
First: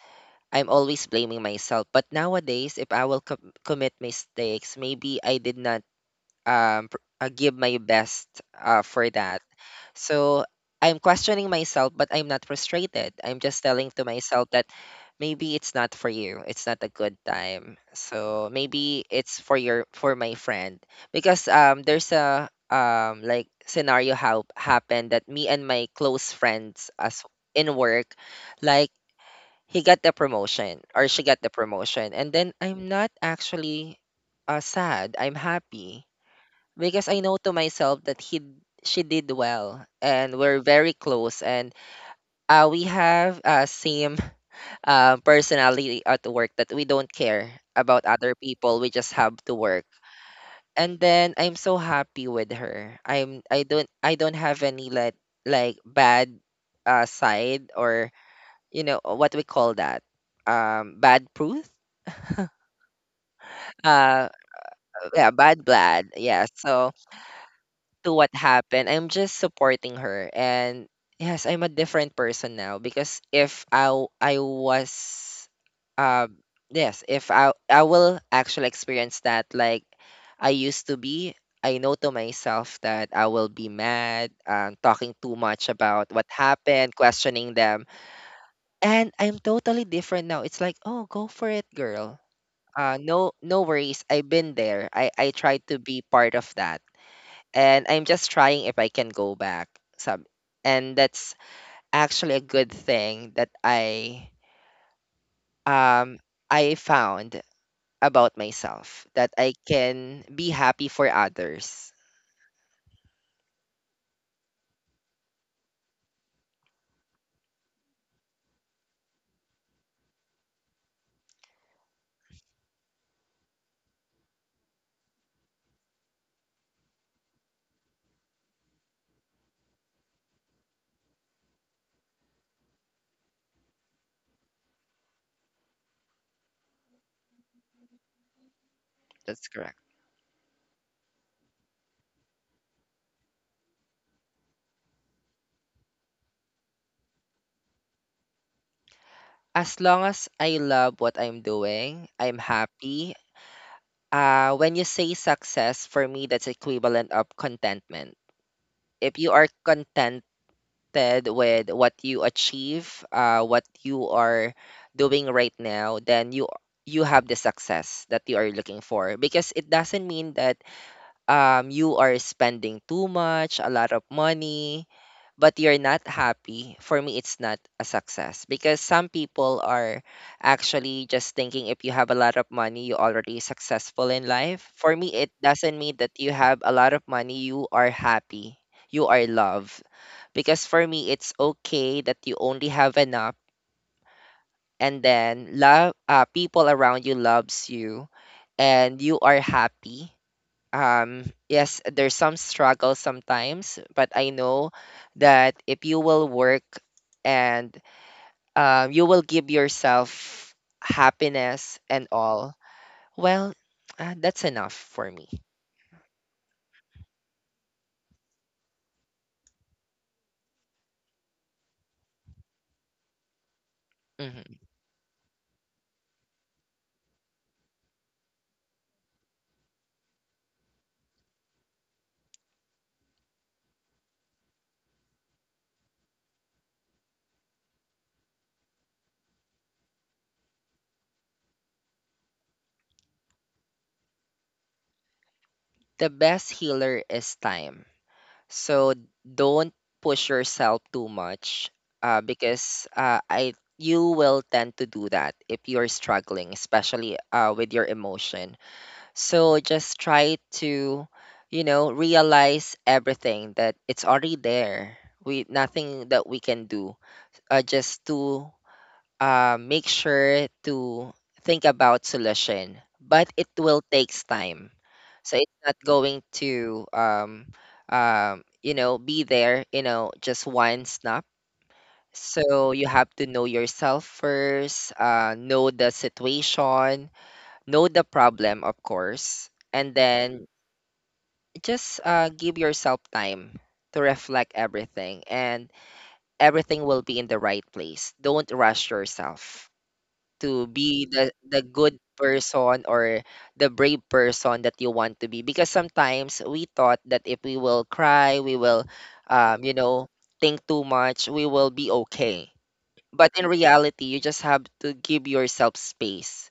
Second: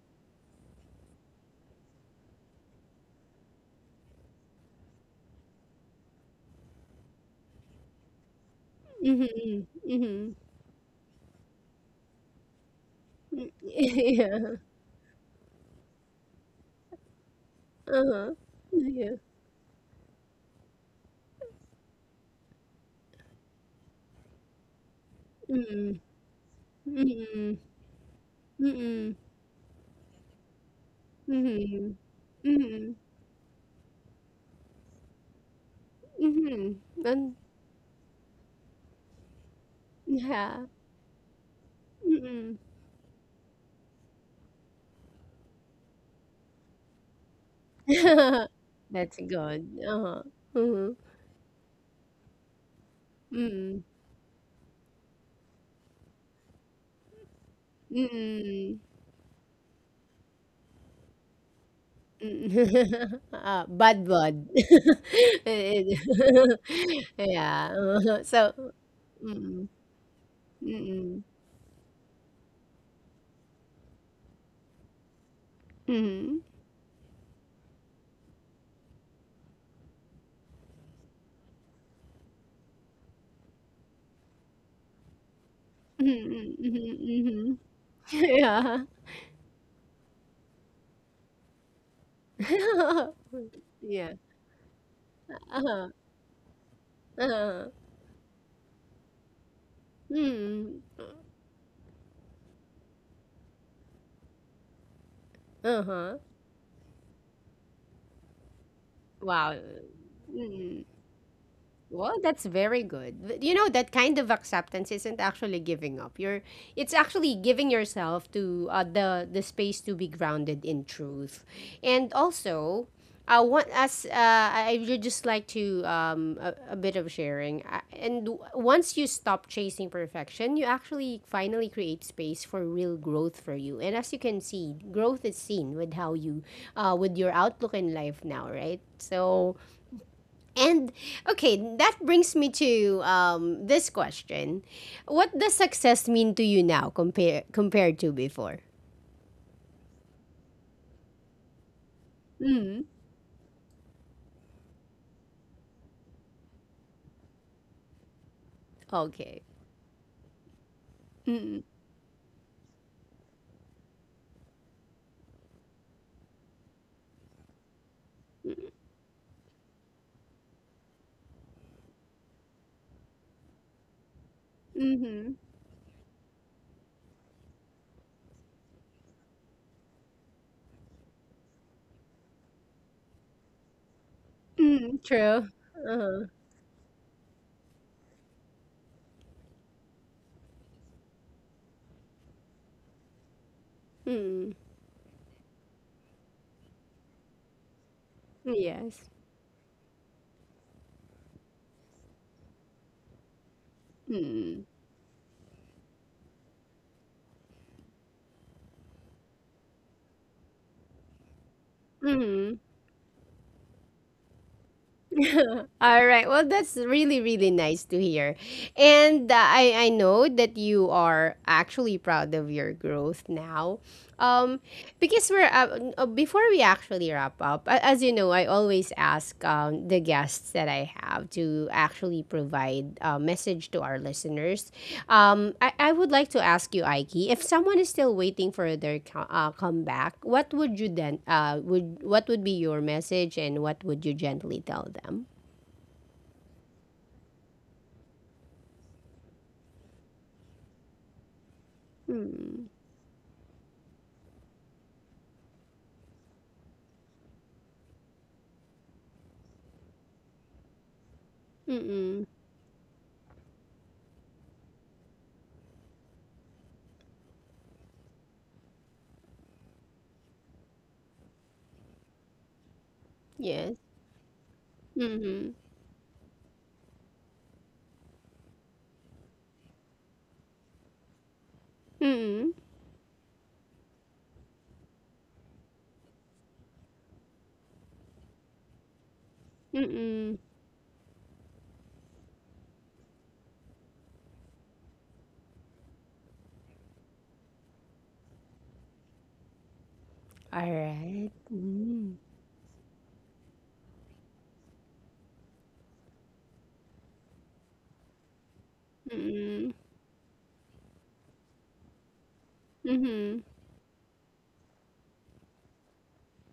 Speaker 2: I'm always blaming myself. But nowadays, if I will com- commit mistakes, maybe I did not um, pr- uh, give my best uh, for that.
Speaker 1: Mhm, mhm.
Speaker 2: So I'm questioning myself, but I'm not frustrated. I'm
Speaker 1: Mm,
Speaker 2: just telling to myself
Speaker 1: yeah,
Speaker 2: that maybe it's not for you. It's not a good time.
Speaker 1: uh-huh.
Speaker 2: So maybe
Speaker 1: Yeah,
Speaker 2: it's for your for my friend because um there's a um like scenario how happened that me and
Speaker 1: mm,
Speaker 2: my close friends as
Speaker 1: mm,
Speaker 2: in work like
Speaker 1: mm,
Speaker 2: he got the promotion or she got the
Speaker 1: mhm,
Speaker 2: promotion and then I'm
Speaker 1: mhm,
Speaker 2: not actually uh, sad. I'm happy
Speaker 1: mhm,
Speaker 2: because I
Speaker 1: and
Speaker 2: know to myself that he she did well and we're
Speaker 1: yeah,
Speaker 2: very close and
Speaker 1: mm.
Speaker 2: uh, we have uh, same uh, personality at work that we don't care about other people, we just
Speaker 1: That's
Speaker 2: have to
Speaker 1: good,
Speaker 2: work.
Speaker 1: uh-huh, mhm,
Speaker 2: And then I'm so happy with her. I'm I
Speaker 1: mm,
Speaker 2: don't I don't have any let, like bad uh, side or,
Speaker 1: mm.
Speaker 2: you know what we call that, um bad proof,
Speaker 1: Ah, bad
Speaker 2: uh
Speaker 1: word.
Speaker 2: yeah, bad
Speaker 1: Eh,
Speaker 2: blood, yeah. So
Speaker 1: Yeah,
Speaker 2: to
Speaker 1: uh-huh.
Speaker 2: what
Speaker 1: So,
Speaker 2: happened, I'm just
Speaker 1: mm,
Speaker 2: supporting her. And
Speaker 1: mm,
Speaker 2: yes, I'm a different person now, because if I w- I was um
Speaker 1: mhm,
Speaker 2: yes, if I I will actually experience that, like I used to be, I know to myself that I will be mad, um, talking too much about what
Speaker 1: mhm,
Speaker 2: happened,
Speaker 1: mhm,
Speaker 2: questioning
Speaker 1: mhm.
Speaker 2: them.
Speaker 1: Yeah.
Speaker 2: And I'm totally different now. It's like, "Oh, go for it, girl." Uh, no, no worries.
Speaker 1: Yeah.
Speaker 2: I've been there. I I tried to
Speaker 1: Uh-huh.
Speaker 2: be part of that,
Speaker 1: Uh-huh.
Speaker 2: and I'm just trying if I can go back. Some,
Speaker 1: Mm.
Speaker 2: and that's actually a good thing that I
Speaker 1: Uh-huh.
Speaker 2: um I found about myself that I
Speaker 1: Wow.
Speaker 2: can be
Speaker 1: Mm.
Speaker 2: happy for others.
Speaker 1: Well, that's very good. Th- You know, that kind of acceptance isn't actually giving up. You're it's actually giving yourself to uh, the the space to be grounded in truth. And also, I want us uh, I I would just like to um a, a bit of sharing. Uh, And w- once you stop chasing perfection, you actually finally create space for real growth for you. And as you can see, growth is seen with how you uh with your outlook in life now, right?
Speaker 2: That's
Speaker 1: So
Speaker 2: correct.
Speaker 1: and okay, that brings me to um, this question. What does success mean to you now compare compared to before?
Speaker 2: As long as I love what I'm doing, I'm
Speaker 1: Mm.
Speaker 2: happy. Uh, when you say success, for me, that's equivalent of contentment. If you
Speaker 1: Okay.
Speaker 2: are content connected
Speaker 1: Mm.
Speaker 2: with what you achieve, uh, what you are doing right now, then you you have the success that you are looking for, because it doesn't mean that um, you are spending too much, a lot of money,
Speaker 1: Mm-hmm.
Speaker 2: but you're not happy. For me, it's not a success, because some people are actually just thinking if you have a lot of money, you're already successful in life. For
Speaker 1: Mm.
Speaker 2: me, it
Speaker 1: True.
Speaker 2: doesn't mean that
Speaker 1: Uh-huh.
Speaker 2: you have a lot of money, you are happy, you are loved, because for me it's okay that you only have enough,
Speaker 1: Mm.
Speaker 2: and then love, uh, people around you loves you and
Speaker 1: Yes.
Speaker 2: you are happy. um yes, there's some struggle sometimes, but I
Speaker 1: Mm.
Speaker 2: know that if you will work and, um, you will give yourself happiness and all,
Speaker 1: Mm.
Speaker 2: well, uh, that's enough for me.
Speaker 1: All right. Well, that's really really nice to hear. And uh, I I know that you are actually proud of your growth now.
Speaker 2: Mhm.
Speaker 1: Um because we're uh, uh, before we actually wrap up, a- as you know, I always ask um the guests that I have to actually provide a message to our listeners. Um, I, I would like to ask you, Aiki, if someone is still waiting for their co- uh, comeback, what would you then uh would what would be your message and what would you gently tell them?
Speaker 2: The best healer is time. So don't push yourself too much, uh,
Speaker 1: Mm.
Speaker 2: because uh, I you will tend to do that if you're struggling, especially uh, with your emotion. So just try to, you know,
Speaker 1: Mm.
Speaker 2: realize everything that it's already there. We nothing that we can do. Uh, just to uh, make sure to think about solution, but it
Speaker 1: Yes.
Speaker 2: will takes time. So
Speaker 1: Mm.
Speaker 2: it's not going to um, um, you know, be there, you know, just one snap.
Speaker 1: Mm.
Speaker 2: So you have to know yourself first, uh, know the situation, know the problem, of course, and
Speaker 1: Mm.
Speaker 2: then just uh, give yourself time to reflect everything, and everything will be in the right place. Don't rush yourself
Speaker 1: All
Speaker 2: to be
Speaker 1: right.
Speaker 2: the the good
Speaker 1: Mm.
Speaker 2: person or the brave person that you want to be, because sometimes we thought that if we will cry we will um,
Speaker 1: Mm.
Speaker 2: you know, think too much, we will be okay, but
Speaker 1: Mm.
Speaker 2: in reality you just have to give yourself space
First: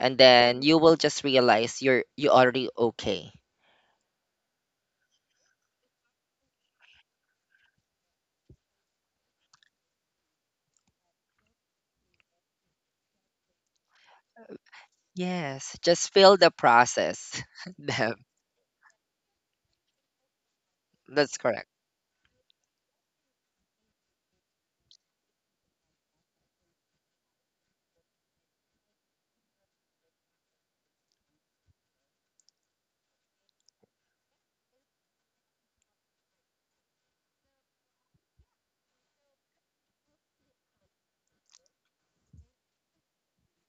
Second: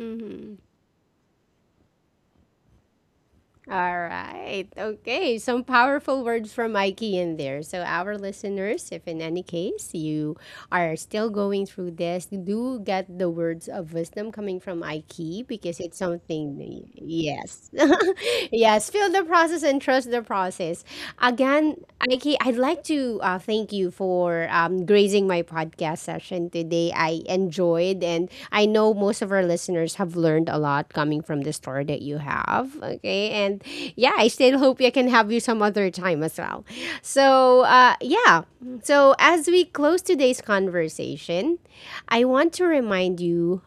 Speaker 2: and then you will just realize you're you already okay.
Speaker 1: All right. Okay. Some powerful words from Mikey in there. So, our listeners, if in any case you are still going through this, do get the words of wisdom coming from Mikey
Speaker 2: Yes,
Speaker 1: because it's
Speaker 2: just feel the
Speaker 1: something,
Speaker 2: process.
Speaker 1: yes.
Speaker 2: Deb,
Speaker 1: Yes. Feel the process and trust the process.
Speaker 2: that's correct.
Speaker 1: Again, Mikey, I'd like to uh, thank you for um, gracing my podcast session today. I enjoyed, and I know most of our listeners have learned a lot coming from the store that you have. Okay, and yeah, I still hope I can have you some other time as well. So uh, yeah, so as we close today's conversation, I want to remind you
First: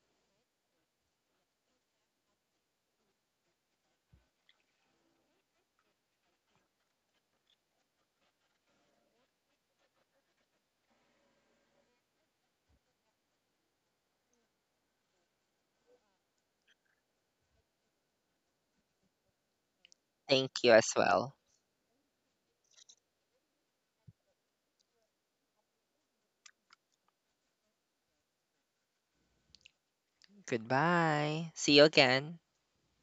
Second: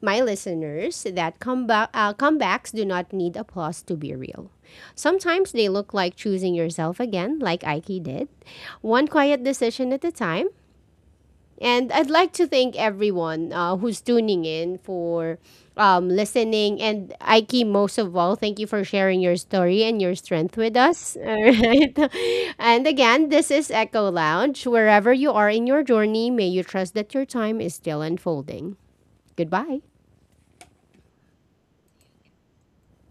Speaker 1: my listeners that comeba- uh, comebacks do not need applause to be real. Sometimes they look like choosing yourself again, like Ike did one quiet decision at a time. And I'd like to thank everyone uh, who's tuning in for um, listening. And Aiki, most of all, thank you for sharing your story and your
Speaker 2: Thank
Speaker 1: strength
Speaker 2: you
Speaker 1: with
Speaker 2: as
Speaker 1: us.
Speaker 2: well.
Speaker 1: All right. And again, this is Echo Lounge. Wherever you are in your journey, may you trust that your time is still unfolding. Goodbye.
Speaker 2: Goodbye, see you again.